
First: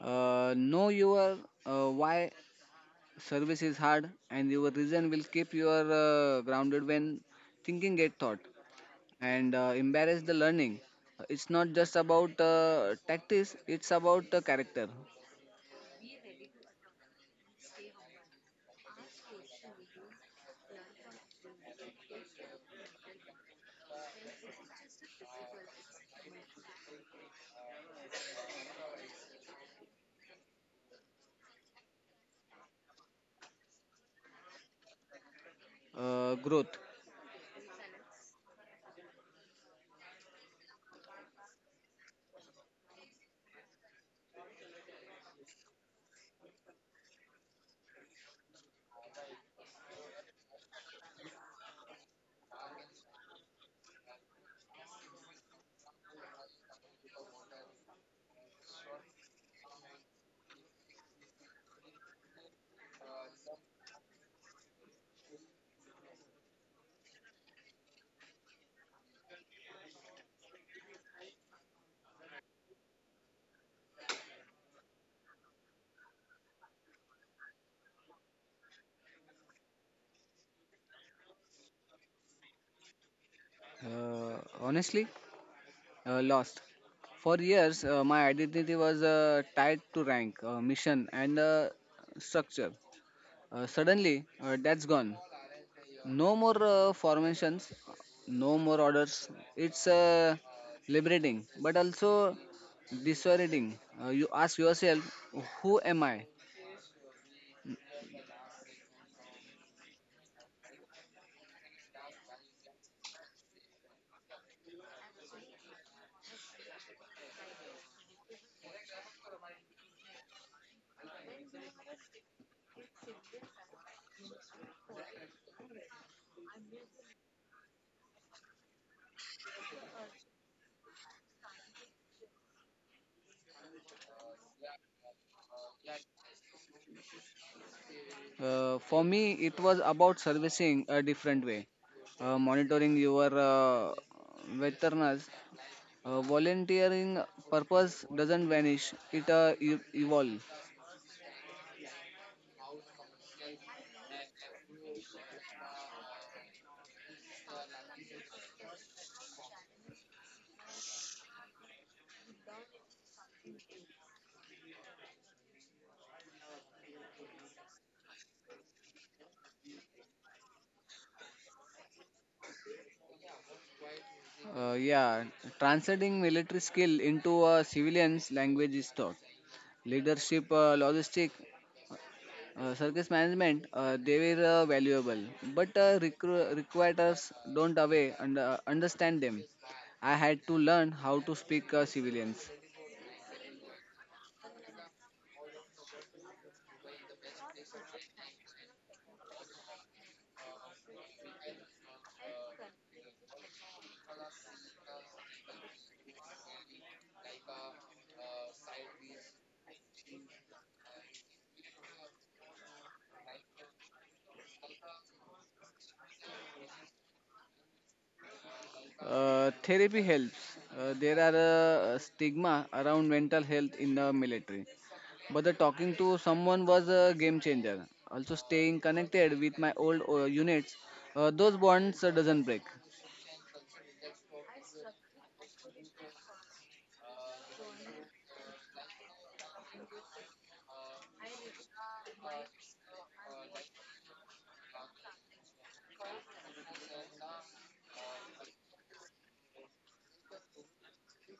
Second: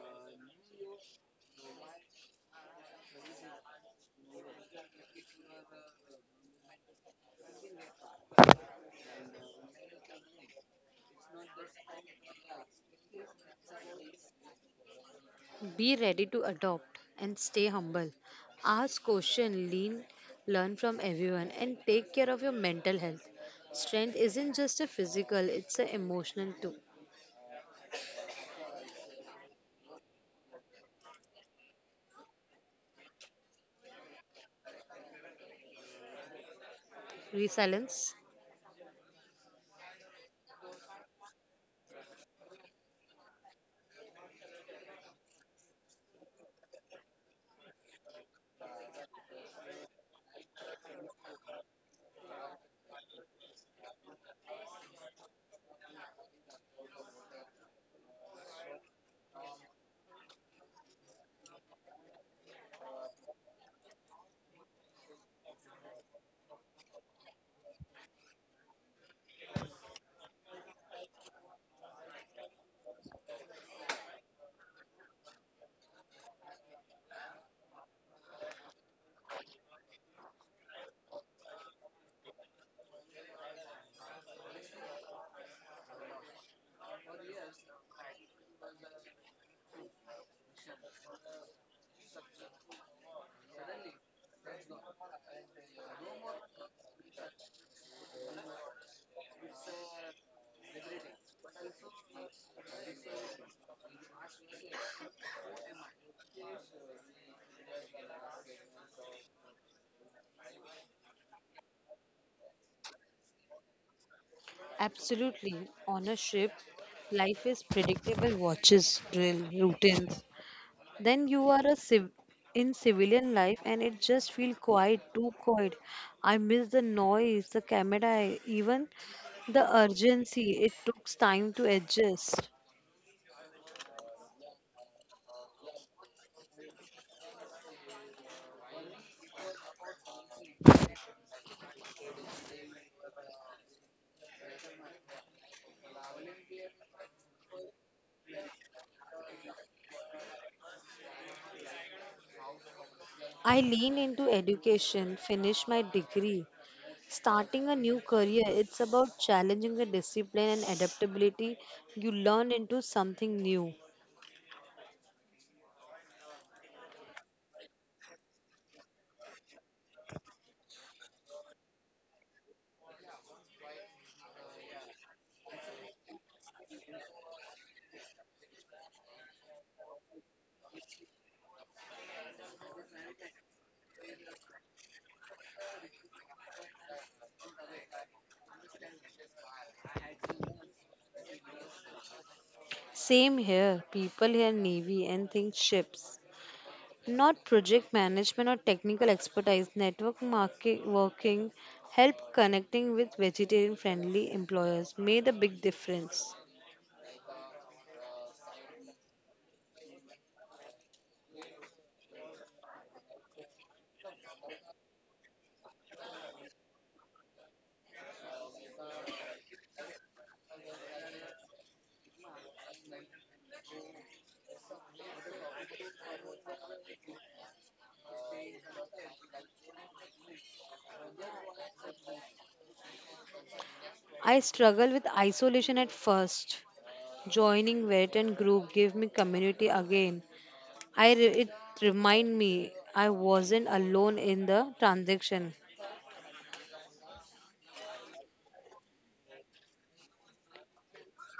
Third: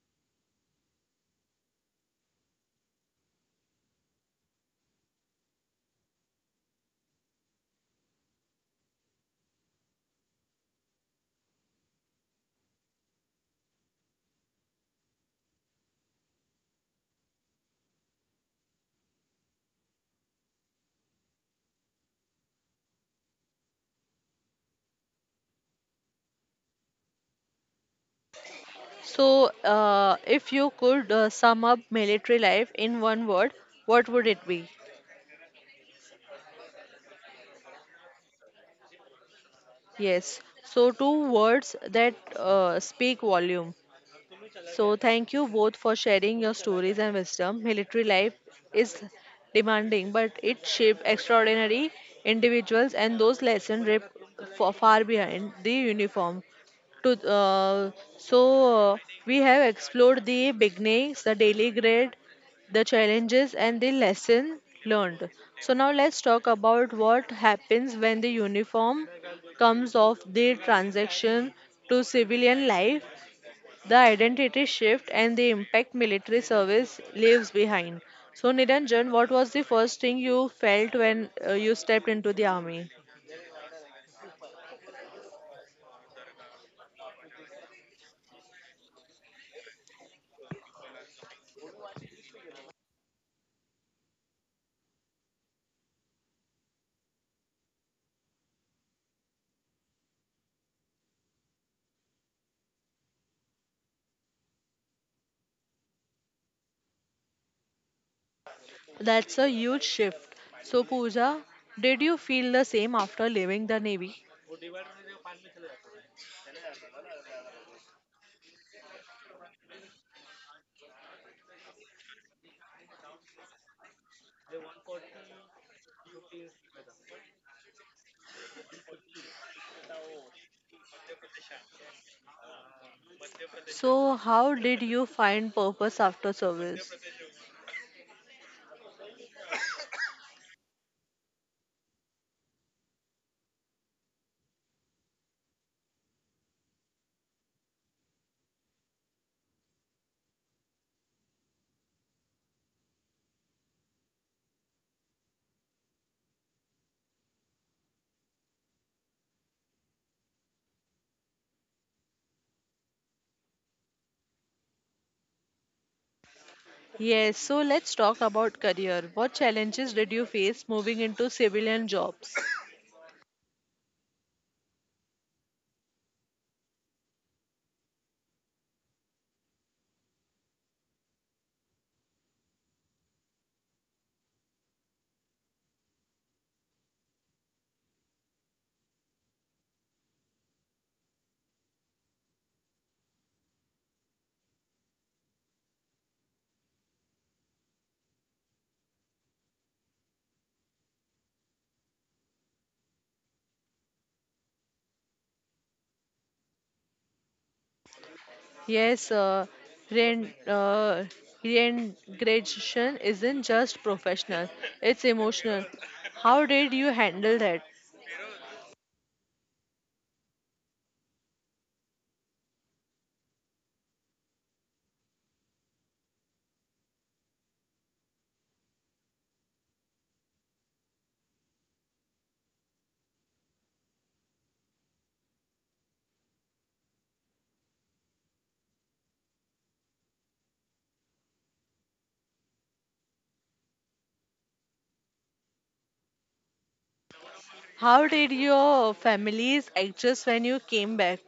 B: Know your why. Service is hard and your reason will keep you grounded when thinking get thought, and embrace the learning. It's not just about tactics, it's about character.
C: Be ready to adopt and stay humble. Ask question, lean, learn from everyone and take care of your mental health. Strength isn't just a physical, it's an emotional too.
A: So, if you could sum up military life in one word, what would it be?
B: Growth.
C: Resilience?
A: Yes, so two words that speak volume. So, thank you both for sharing your stories and wisdom. Military life is demanding, but it shapes extraordinary individuals, and those lessons rip far behind the uniform. To so uh, we have explored the beginnings, the daily grade, the challenges, and the lesson learned. So now let's talk about what happens when the uniform comes off the transaction to civilian life, the identity shift and the impact military service leaves behind. So, Niranjan, what was the first thing you felt when you stepped into the army?
B: Honestly, lost. For years my identity was tied to rank, mission, and structure. Suddenly that's gone. No more formations, no more orders. It's liberating, but also disorienting. You ask yourself, who am I?
A: That's a huge shift. So, Pooja, did you feel the same after leaving the Navy?
C: Absolutely. Ownership. Life is predictable, watches, drill, routines. Then you are a in civilian life and it just feel quiet, too quiet. I miss the noise, the camera, even the urgency. It took time to adjust.
A: So, how did you find purpose after service?
B: For me, it was about servicing a different way, monitoring your veterans. Volunteering purpose doesn't vanish; it evolve.
C: I lean into education, finish my degree, starting a new career. It's about challenging the discipline and adaptability. You learn into something new.
A: Yes, so let's talk about career. What challenges did you face moving into civilian jobs?
B: Yeah, translating military skill into a civilian's language is taught. Leadership, logistic, circus management, they were valuable, but recruiters don't away and understand them. I had to learn how to speak civilians.
C: Same here. People here navy and think ships, not project management or technical expertise. Network market working, help connecting with vegetarian friendly employers made a big difference.
A: Yes, rein, uh, reintegration isn't just professional, it's emotional. How did you handle that?
B: Therapy helps. There are stigma around mental health in the military, but the talking to someone was a game changer. Also, staying connected with my old units, those bonds doesn't break.
C: I struggled with isolation at first. Joining vet group gave me community again. It remind me I wasn't alone in the transaction.
A: How did your families adjust when you came back?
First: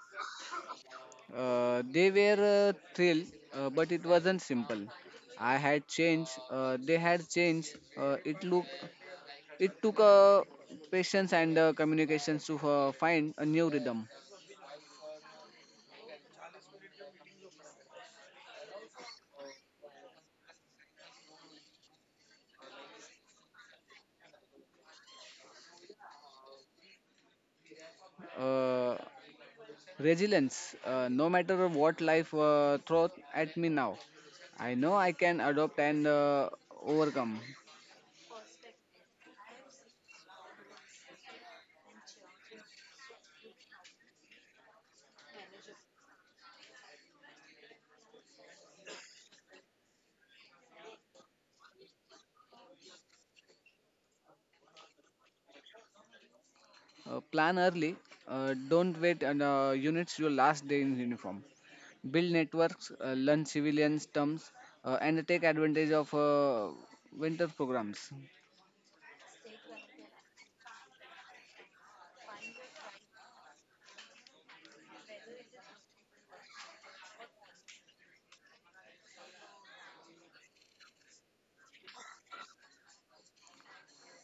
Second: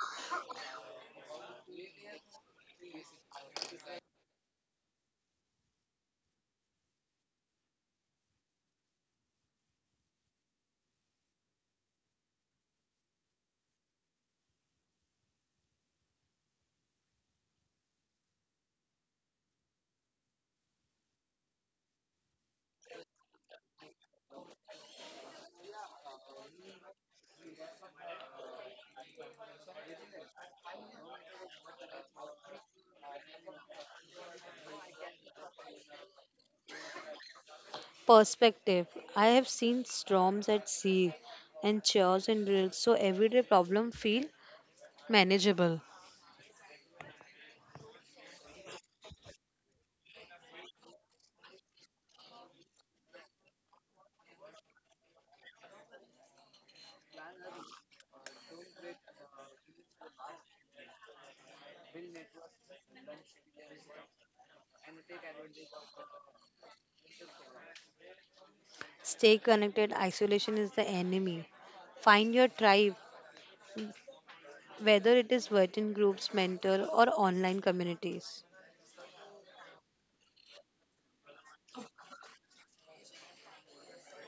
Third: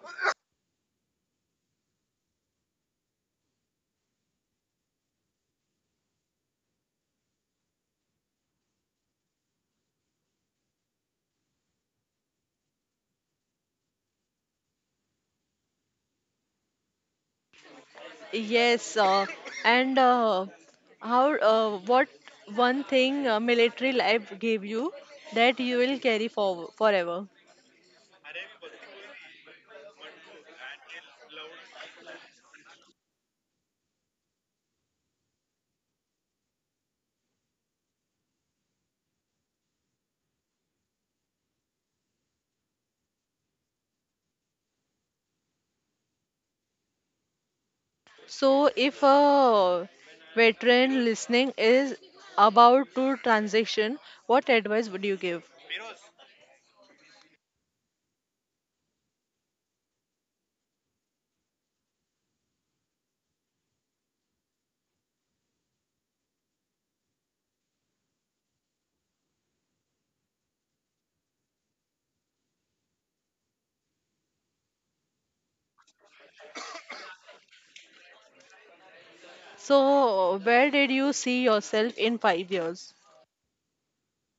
B: They were thrilled, but it wasn't simple. I had changed. They had changed. It took patience and communications to find a new rhythm.
A: Yes, uh, and uh, how, uh, what one thing military life gave you that you will carry for forever?
B: Uh, Resilience. No matter what life throws at me now, I know I can adopt and overcome.
C: Perspective. I have seen storms at sea and chairs and drills, so everyday problem feel manageable.
A: So, if a veteran listening is about to transition, what advice would you give?
B: Plan early. Don't wait and units your last day in uniform. Build networks, learn civilians terms, and take advantage of winter programs.
C: Stay connected, isolation is the enemy. Find your tribe, whether it is virgin groups, mentor, or online communities.
A: So, where did you see yourself in 5 years?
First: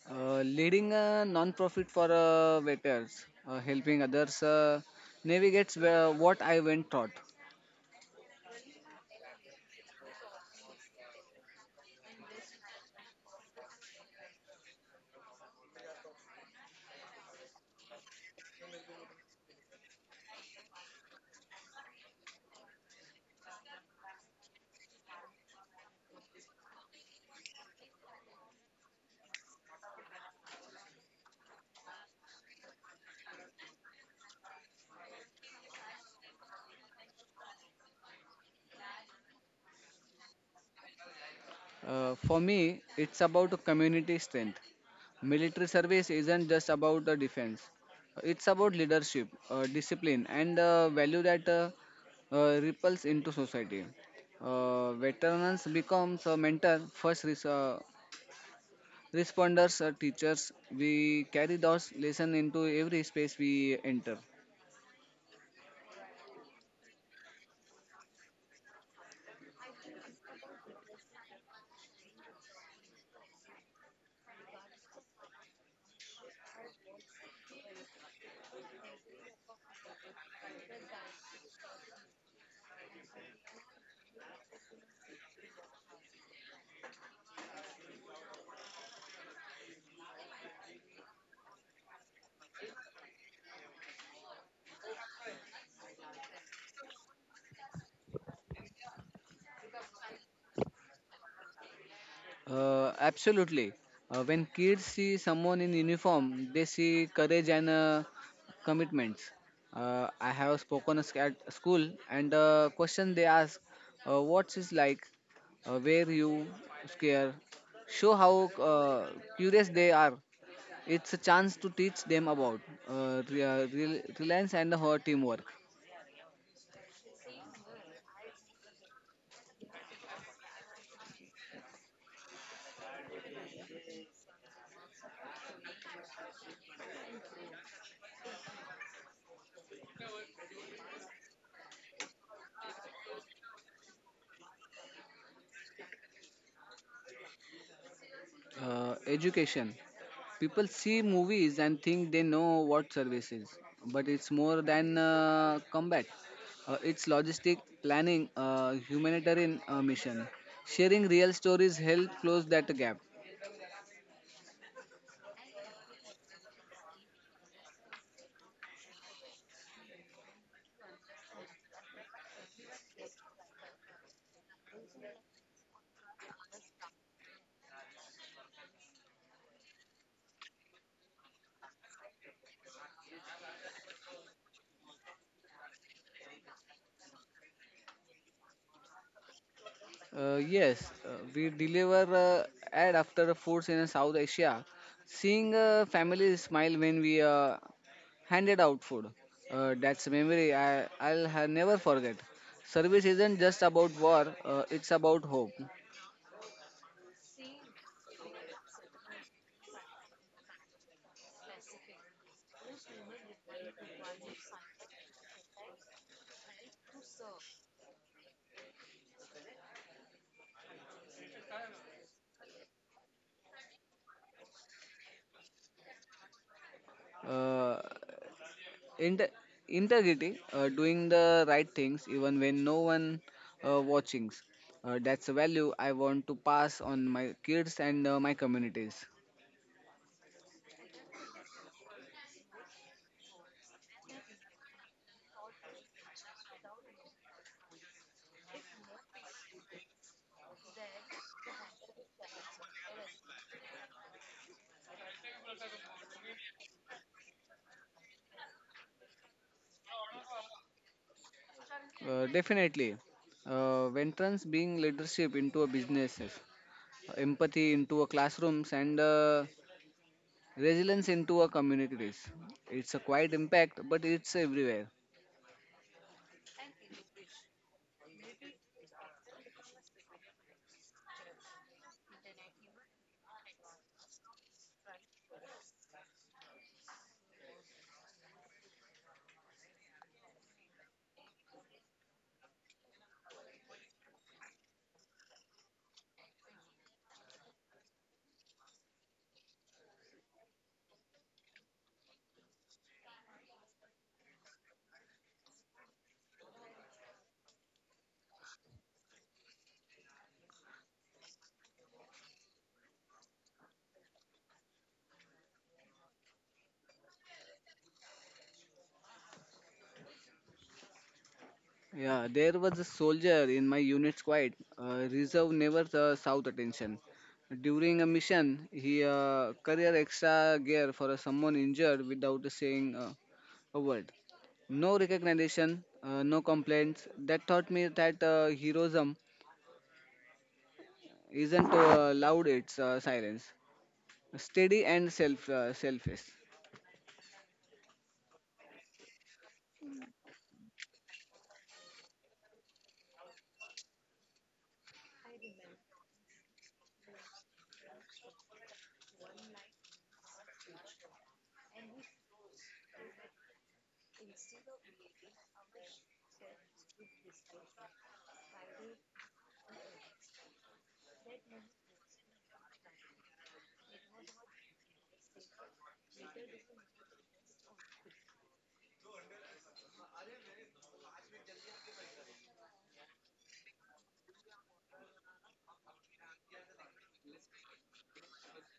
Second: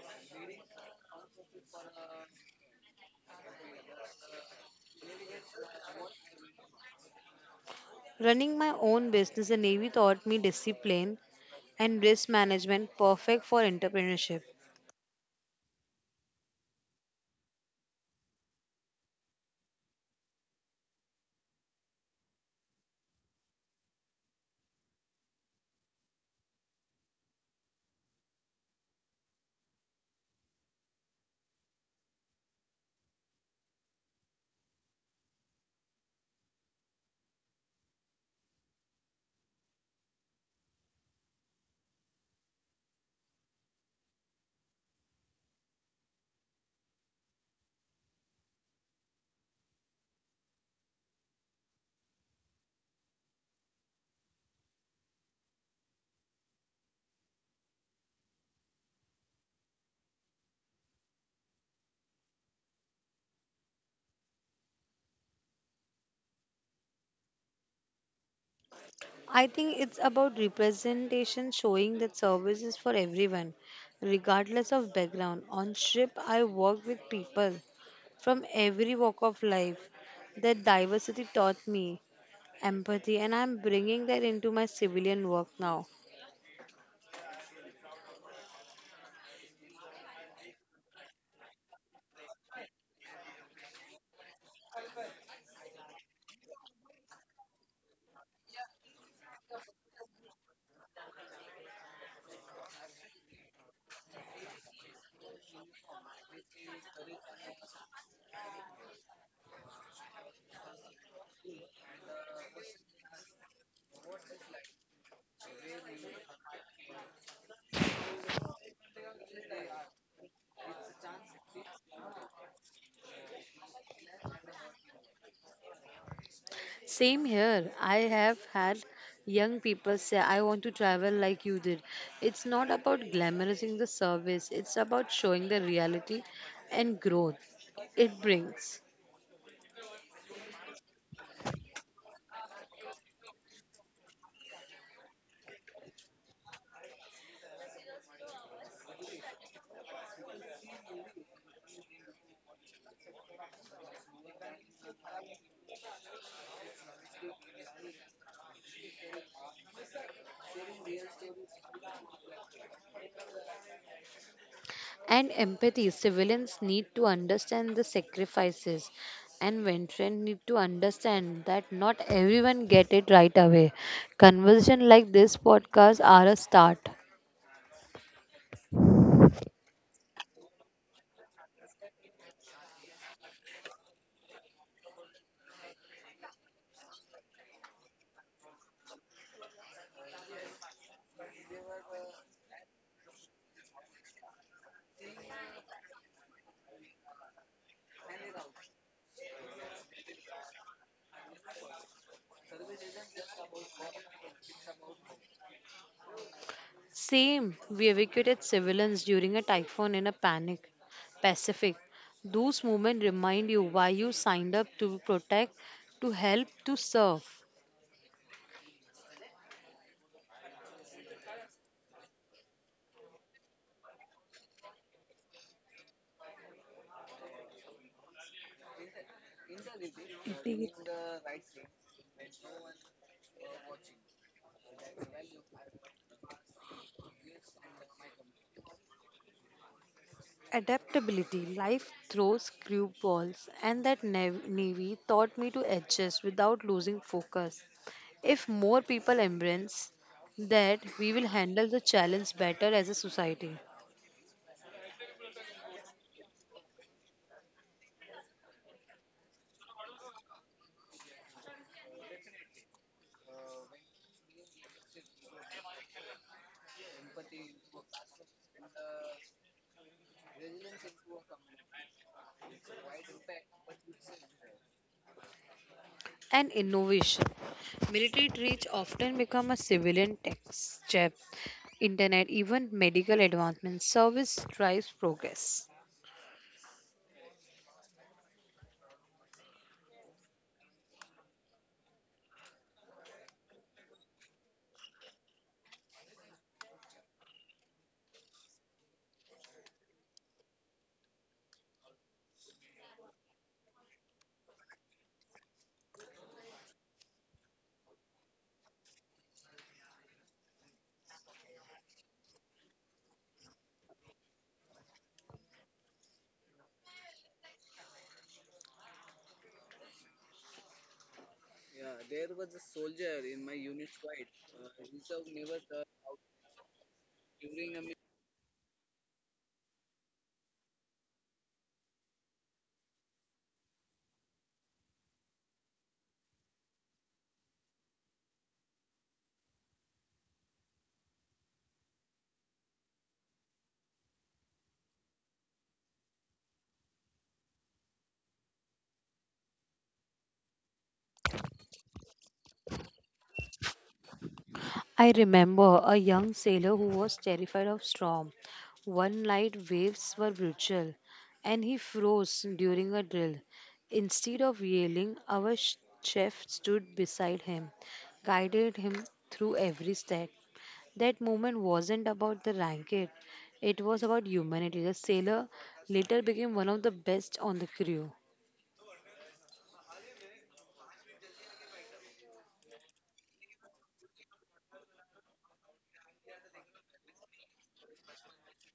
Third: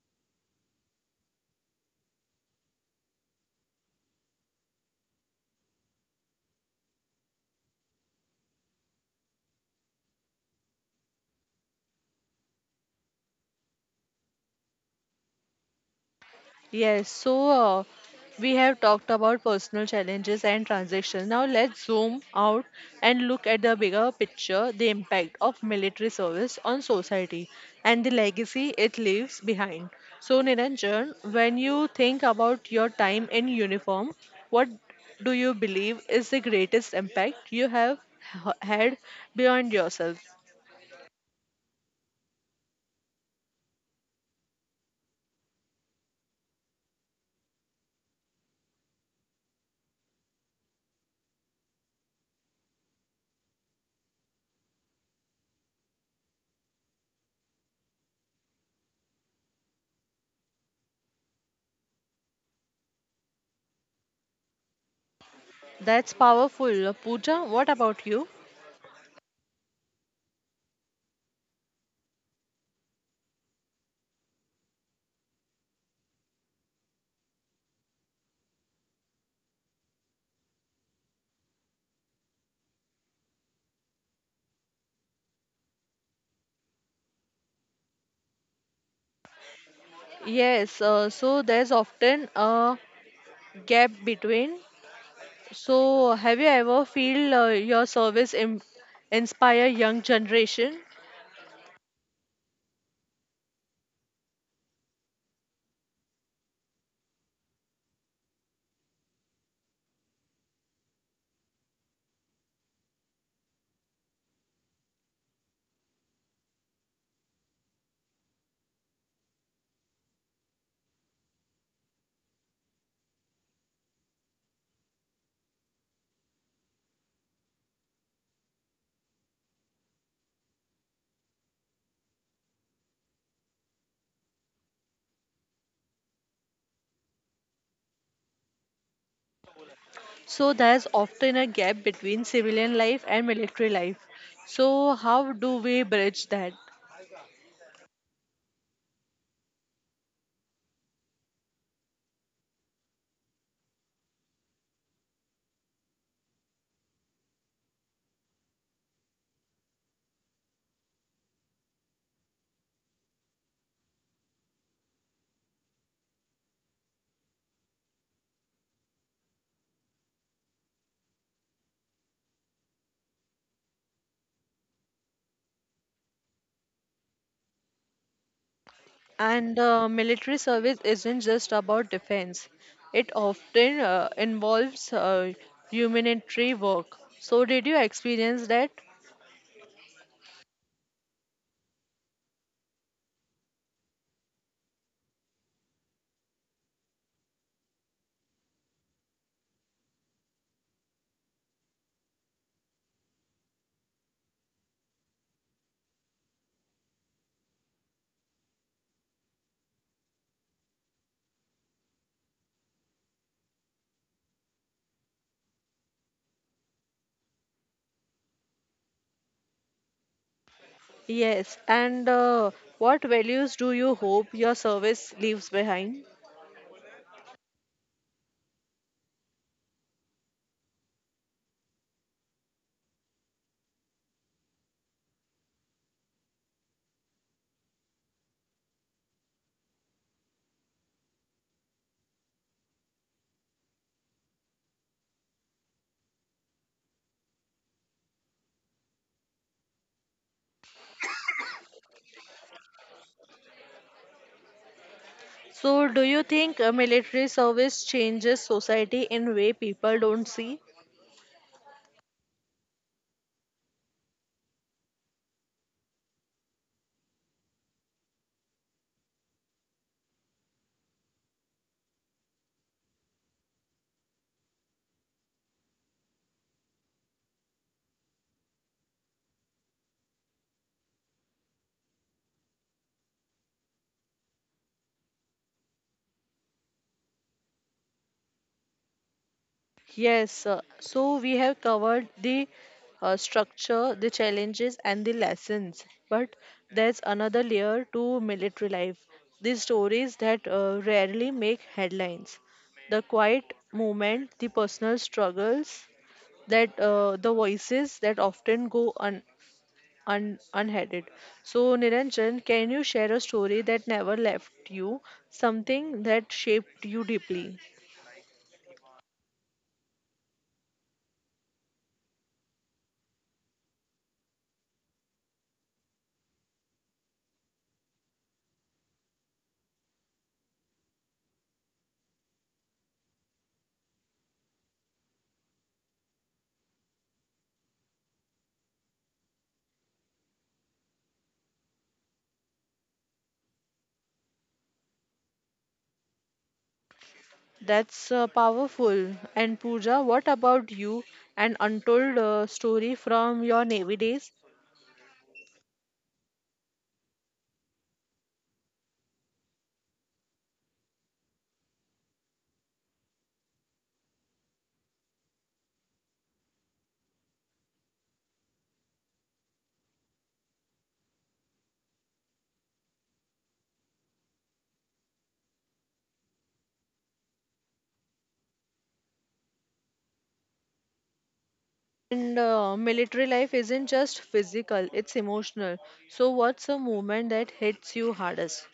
B: Leading a non-profit for veterans, helping others navigates where, what I went taught.
C: Running my own business, the Navy taught me discipline and risk management, perfect for entrepreneurship.
A: Yes, so we have talked about personal challenges and transactions. Now, let's zoom out and look at the bigger picture the impact of military service on society and the legacy it leaves behind. So, Niranjan, when you think about your time in uniform, what do you believe is the greatest impact you have had beyond yourself?
B: For me, it's about community strength. Military service isn't just about the defense. It's about leadership, discipline, and value that ripples into society. Veterans becomes a mentor first responders are teachers. We carry those lessons into every space we enter.
A: That's powerful. Pooja, what about you?
C: I think it's about representation, showing that service is for everyone, regardless of background. On ship, I work with people from every walk of life. That diversity taught me empathy, and I'm bringing that into my civilian work now.
A: Yes, so there's often a gap between. So, have you ever feel your service inspire young generation?
B: Absolutely. When kids see someone in uniform, they see courage and commitments. I have spoken at school, and the question they ask, "What's it like? Where you scare?" Show how uh, curious they are. It's a chance to teach them about reliance and her teamwork.
C: Same here. I have had young people say, I want to travel like you did. It's not about glamorizing the service, it's about showing the reality and growth it brings.
A: So, there's often a gap between civilian life and military life. So, how do we bridge that?
B: Education. People see movies and think they know what service is, but it's more than combat. It's logistic planning, humanitarian mission. Sharing real stories help close that gap.
C: And empathy, civilians need to understand the sacrifices, and veterans need to understand that not everyone get it right away. Conversation like this podcast are a start.
A: And military service isn't just about defense. It often involves humanitarian work. So, did you experience that?
B: Yes, we deliver ad after the foods in South Asia. Seeing families smile when we handed out food, that's a memory I'll never forget. Service isn't just about war, it's about hope.
C: Same, we evacuated civilians during a typhoon in a panic. Pacific. Those moments remind you why you signed up to protect, to help, to serve.
A: Yes, and what values do you hope your service leaves behind?
B: Uh, Inter- Integrity,
C: Be-
B: doing the right things even when no one watching. That's a value I want to pass on my kids and my communities.
C: Adaptability. Life throws curveballs, and that navy taught me to adjust without losing focus. If more people embrace that, we will handle the challenge better as a society.
A: So, do you think military service changes society in way people don't see?
B: Definitely, veterans bring leadership into a businesses, empathy into a classrooms, and resilience into a communities. It's a quiet impact, but it's everywhere.
C: And innovation. Military reach often become a civilian tax jab. Internet, even medical advancements, service drives progress.
A: Yes, so we have covered the structure, the challenges, and the lessons. But there's another layer to military life the stories that rarely make headlines, the quiet movement, the personal struggles, that the voices that often go unheaded. So, Niranjan, can you share a story that never left you, something that shaped you deeply?
B: Yeah, there was a soldier in my unit's squad. Reserve never south attention. During a mission, he career extra gear for someone injured without saying a word. No recognition, no complaints. That taught me that heroism isn't loud; it's silence, steady and selfless.
A: That's powerful. And Pooja, what about you? An untold story from your Navy days?
C: I remember a young sailor who was terrified of storm. One night waves were brutal and he froze during a drill. Instead of yelling, our chef stood beside him, guided him through every step. That moment wasn't about the racket, it was about humanity. The sailor later became one of the best on the crew.
A: And military life isn't just physical, it's emotional. So, what's a moment that hits you hardest?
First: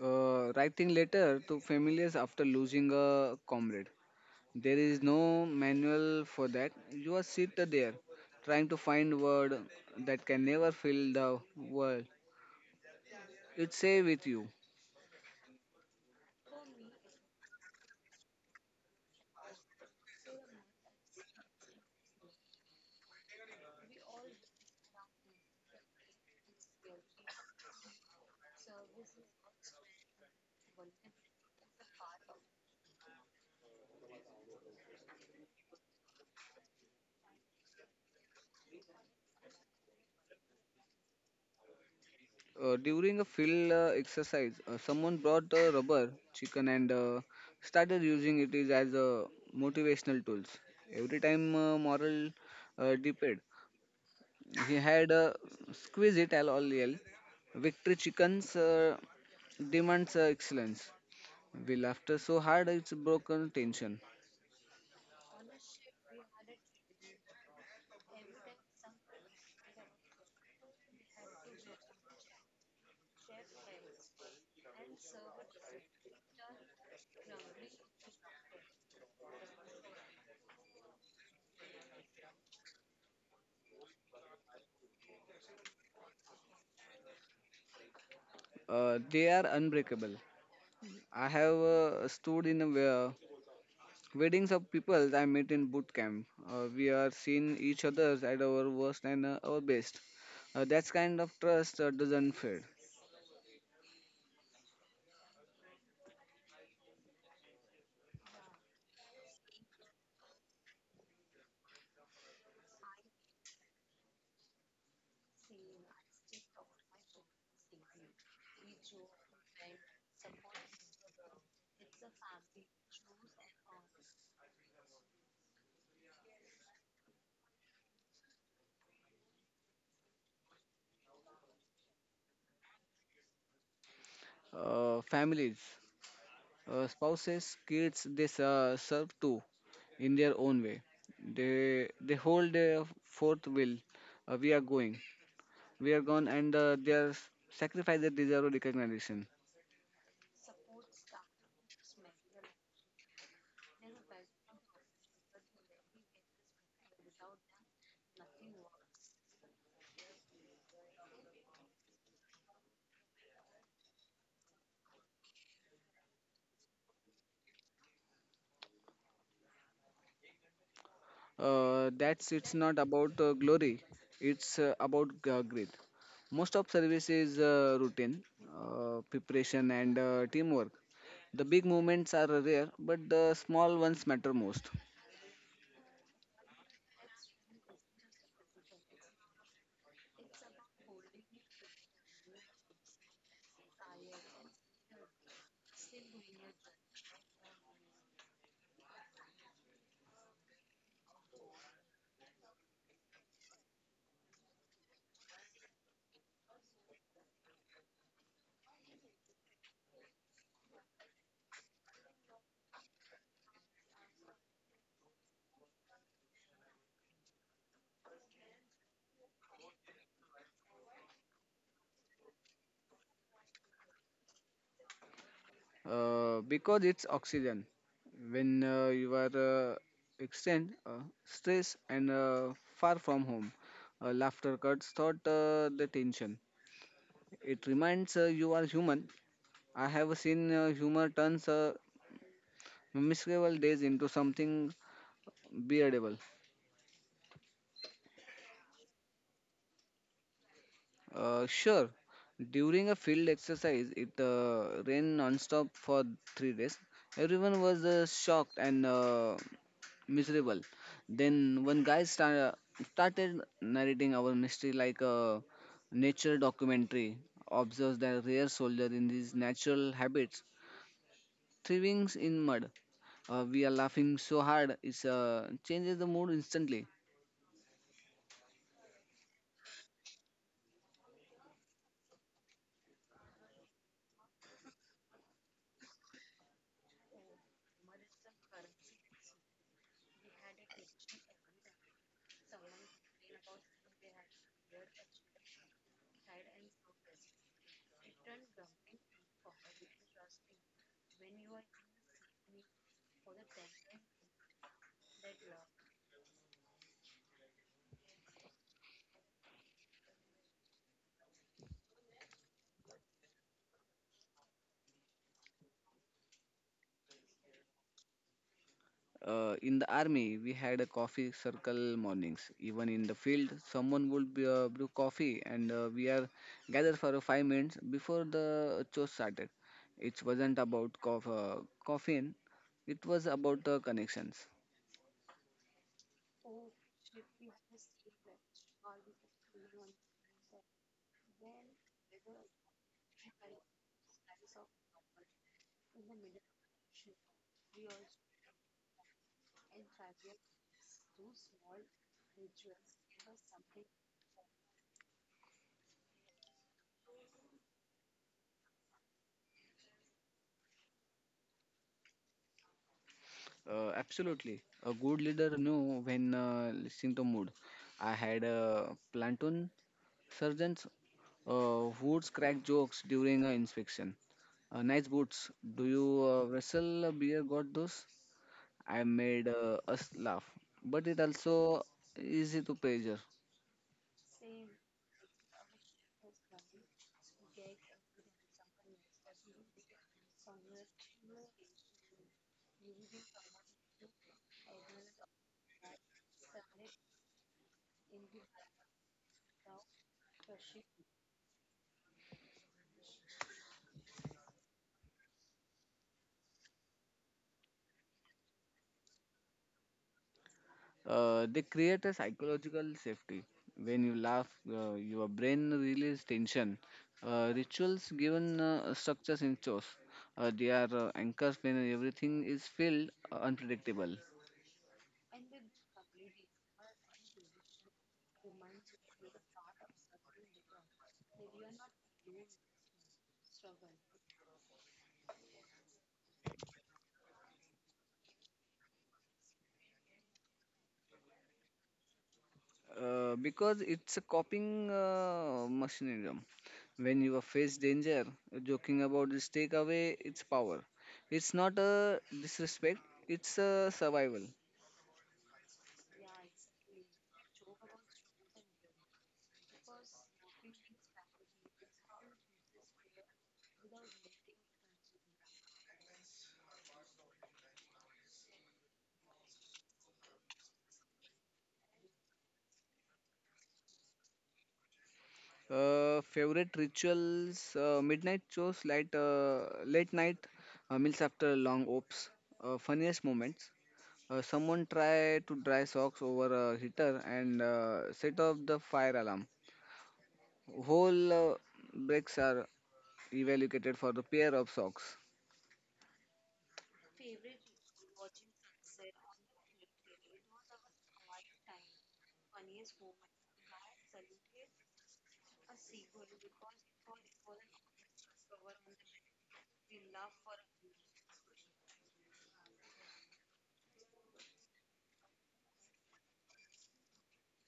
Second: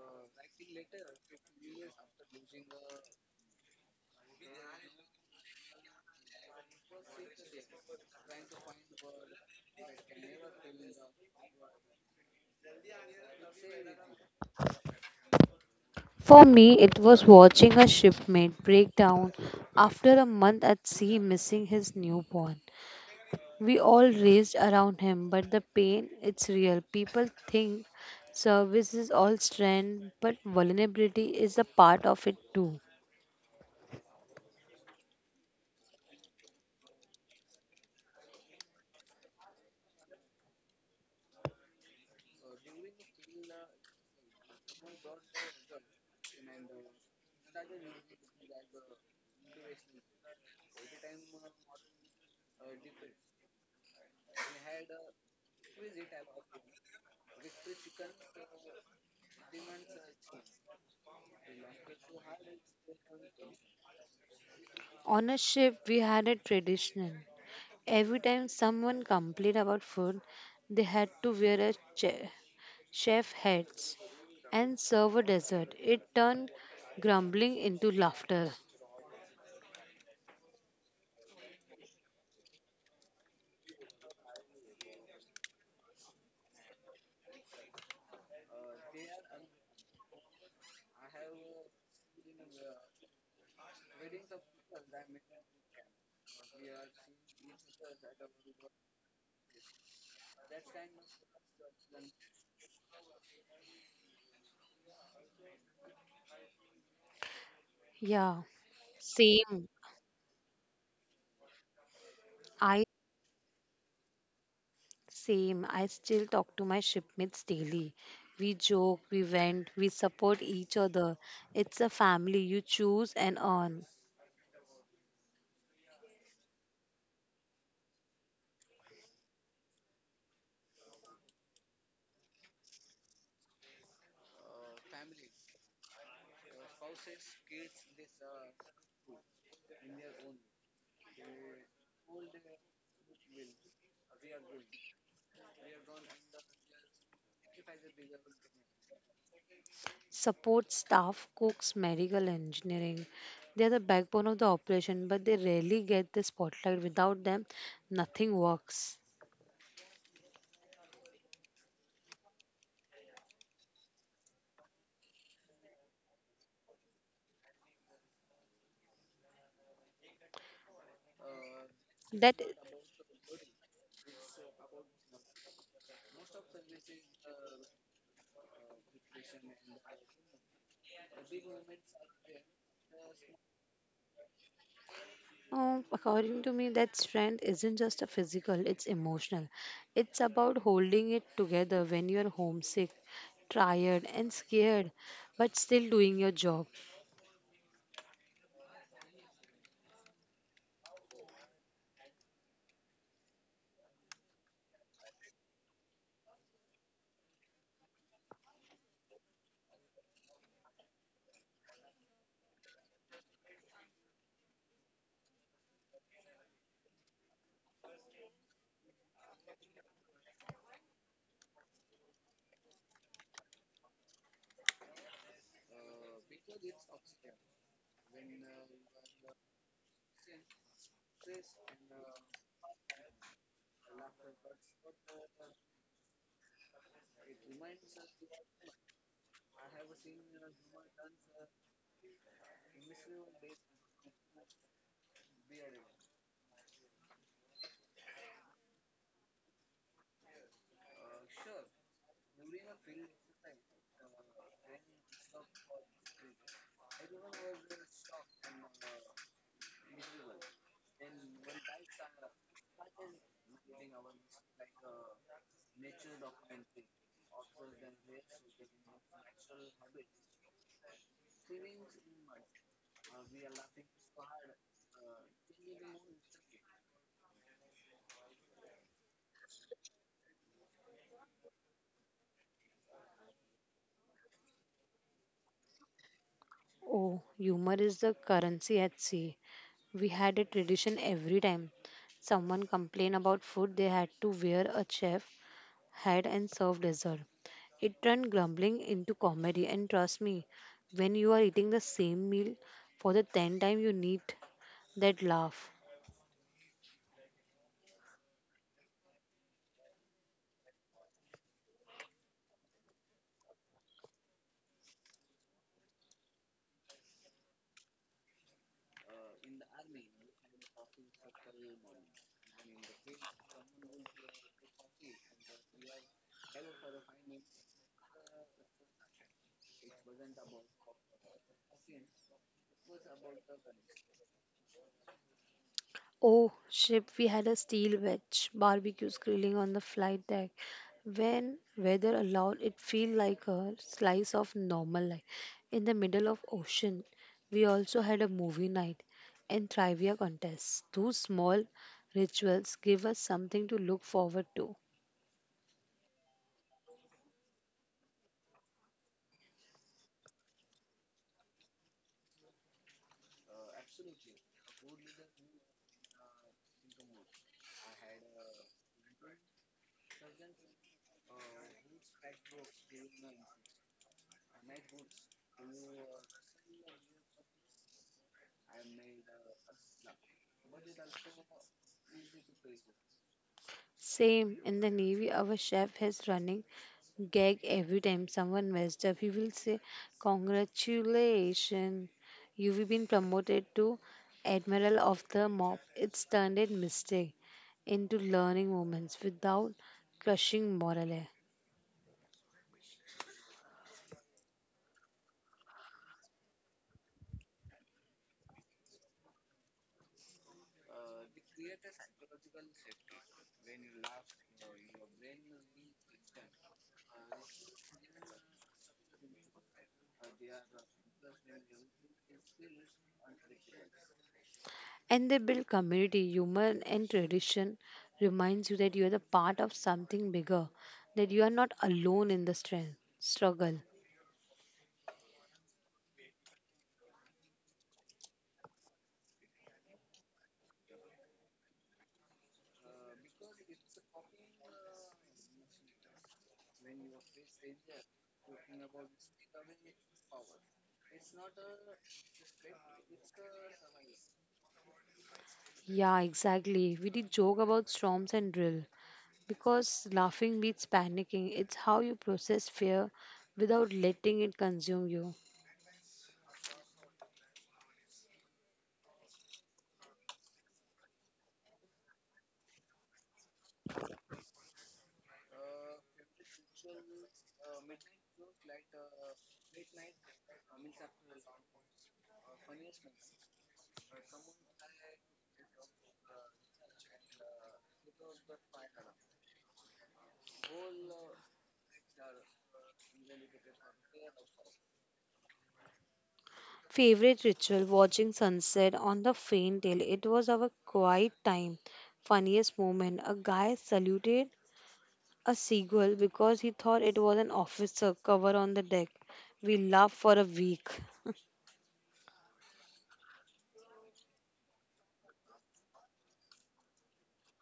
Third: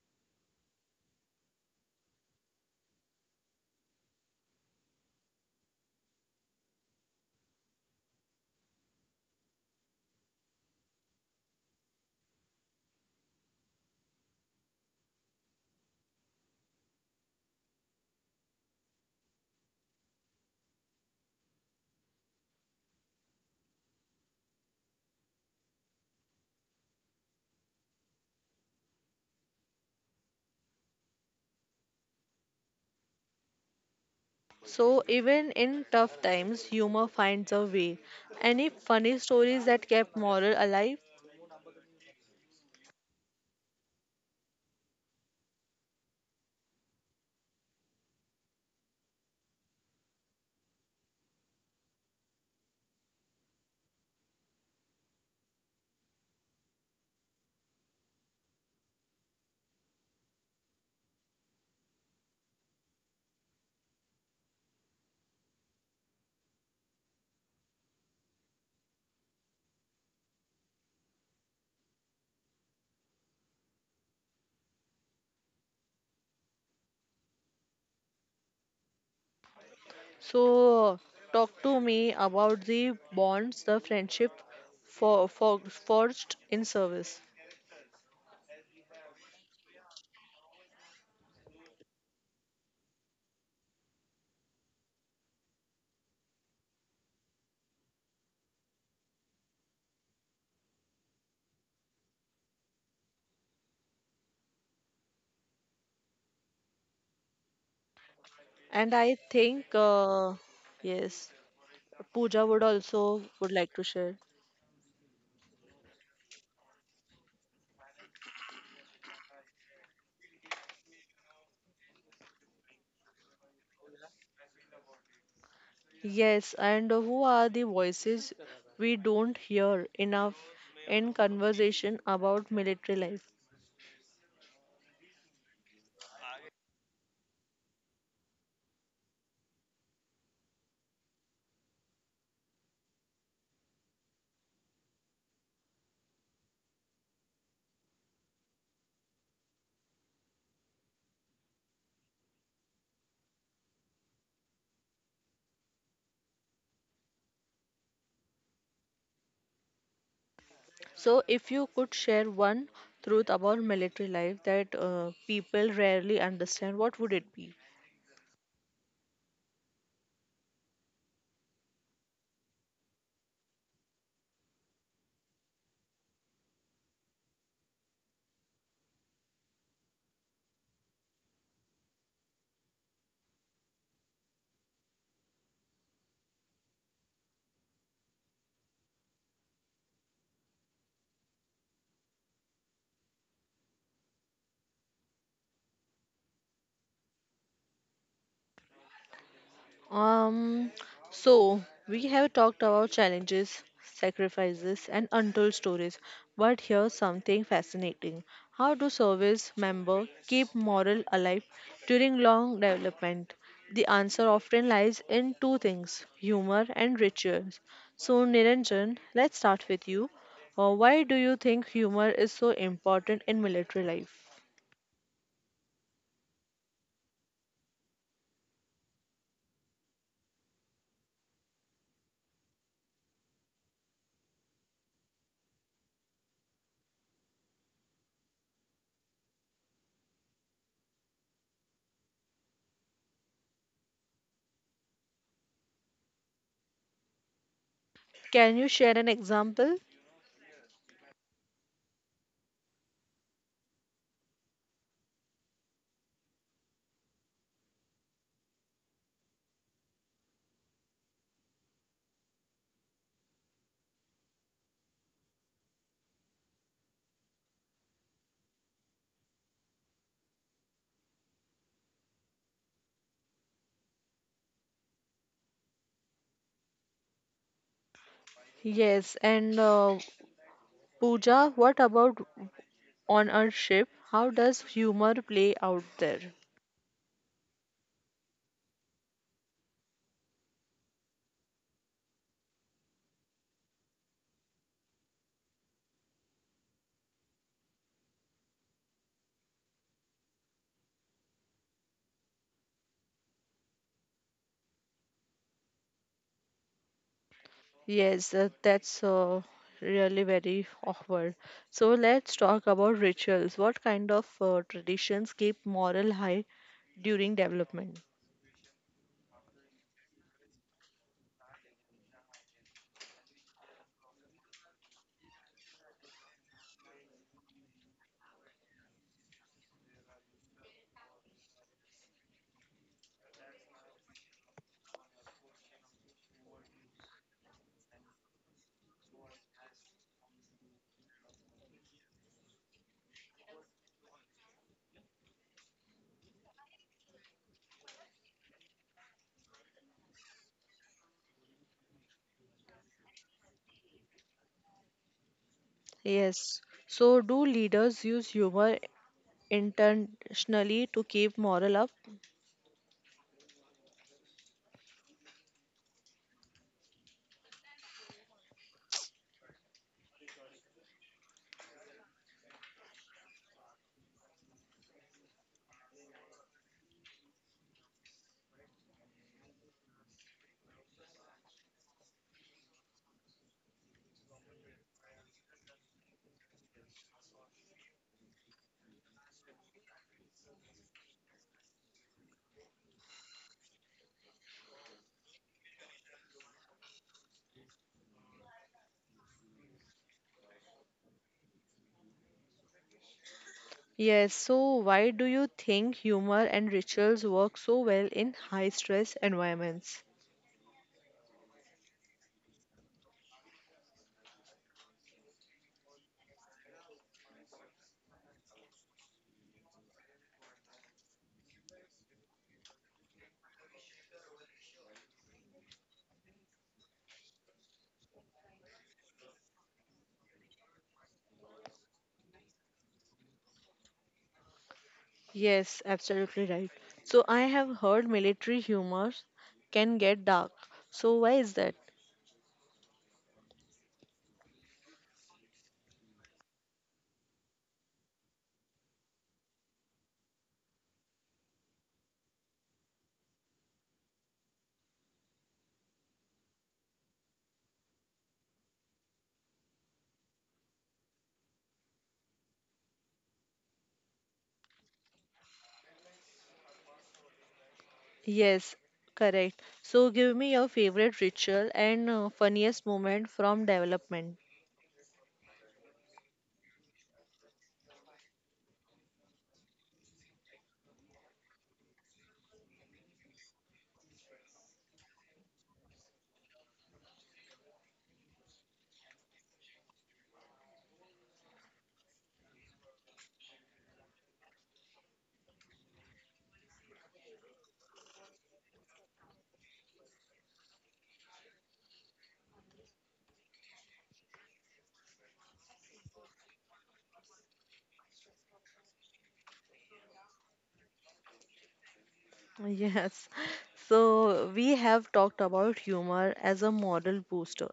B: Writing letter to families after losing a comrade. There is no manual for that. You are sit there trying to find word that can never fill the world. It say with you.
C: For me, it was watching a shipmate break down after a month at sea missing his newborn. We all raced around him, but the pain, it's real. People think service is all strength, but vulnerability is a part of it too.
A: So, even in tough times, humor finds a way. Any funny stories that kept moral alive?
B: During a field exercise, someone brought a rubber chicken and started using it is as a motivational tools. Every time moral depend, he had squeeze it all yell. Victory chickens demands excellence. We laughed so hard it's broken tension.
C: On a ship, we had a tradition. Every time someone complained about food, they had to wear a chef hats and serve a dessert. It turned grumbling into laughter.
A: So, talk to me about the bonds, the friendship for forged in service.
B: They are unbreakable. I have stood in a weddings of people I met in boot camp. We are seeing each other at our worst and our best. That kind of trust doesn't fade.
C: Yeah,
A: And I
C: same.
A: think, yes, Pooja
C: I
A: would also would like to share.
C: same. I still talk to my shipmates daily. We joke, we vent, we support each other. It's a family you choose and earn.
A: Yes, and who are the voices we don't hear enough in conversation about military life?
B: Families, spouses, kids, they serve too in their own way. They hold their fourth will. We are going. We are gone, and their sacrifices deserve recognition.
C: Support staff, cooks, medical engineering. They are the backbone of the operation, but they rarely get the spotlight. Without them, nothing works.
A: So, if you could share one truth about military life that people rarely understand, what would it be?
B: That's
C: That,
B: It's not about glory, it's about grit. Most of service is routine, preparation and teamwork. The big movements are rare, but the small ones matter most.
C: According to me, that strength isn't just a physical, it's emotional. It's about holding it together when you're homesick, tired, and scared, but still doing your job.
A: Um, so we have talked about challenges, sacrifices, and untold stories, but here's something fascinating. How do service members keep morale alive during long development? The answer often lies in two things humor and rituals. So, Niranjan, let's start with you. Why do you think humor is so important in military life?
B: Because it's oxygen when you are extend stress and far from home, laughter cuts thought the tension. It reminds you are human. I have seen humor turns memorable days into something beardable.
A: Can you share an example?
B: Sure, during a field exercise, it rained non-stop for 3 days. Everyone was shocked and miserable. Then one guy started narrating our mystery like a nature documentary. Observes the rare soldier in his natural habits, thriving in mud. We are laughing so hard, it changes the mood instantly.
A: Yes, and Pooja, what about on our ship, how does humor play out there?
C: Oh, humor is the currency at sea. We had a tradition every time someone complained about food, they had to wear a chef hat and serve dessert. It turned grumbling into comedy, and trust me, when you are eating the same meal for the tenth time, you need that laugh.
A: Yes, that's really very awkward. So let's talk about rituals. What kind of traditions keep morale high during development?
B: In the army, we had a coffee circle mornings. Even in the field, someone would be, brew coffee, and we are gathered for 5 minutes before the chore started. It wasn't about caffeine; it was about connections.
C: Oh, ship, we had a steel wedge barbecues grilling on the flight deck. When weather allowed, it felt like a slice of normal life. In the middle of ocean, we also had a movie night and trivia contests. Those small rituals give us something to look forward to.
A: Yes. So do leaders use humor intentionally to keep morale up?
B: Absolutely, a good leader knew when listening to mood. I had platoon sergeants who'd crack jokes during an inspection. Nice boots. Do you wrestle beer? Got those? I made us laugh, but it also easy to pleasure.
C: Same in the Navy, our chef is running gag every time someone messed up. He will say, "Congratulations, you've been promoted to Admiral of the Mob." It's turned a mistake into learning moments without crushing morale.
A: Yes. So why do you think humor and rituals work so well in high stress environments?
B: They create a psychological safety. When you laugh, your brain releases tension. Rituals given structures in chores. They are anchors when everything is filled unpredictable.
C: And they build community, humor, and tradition reminds you that you are the part of something bigger, that you are not alone in the strength, struggle.
A: Yes, absolutely right. So I have heard military humor can get dark. So why is that?
B: Because it's a coping mechanism. When you face danger, joking about this take away its power. It's not a disrespect, it's a survival.
C: Yeah, exactly. We did joke about storms and drill. Because laughing beats panicking. It's how you process fear without letting it consume you.
A: Yes, correct. So give me your favorite ritual and funniest moment from development.
B: Favorite rituals: midnight shows, light, late night meals after long ops. Funniest moments: someone try to dry socks over a heater and set off the fire alarm. Whole breaks are evaluated for the pair of socks.
C: Favorite ritual watching sunset on the faint hill. It was our quiet time. Funniest moment. A guy saluted a seagull because he thought it was an officer cover on the deck. We laughed for a week.
A: Yes. So we have talked about humor as a moral booster.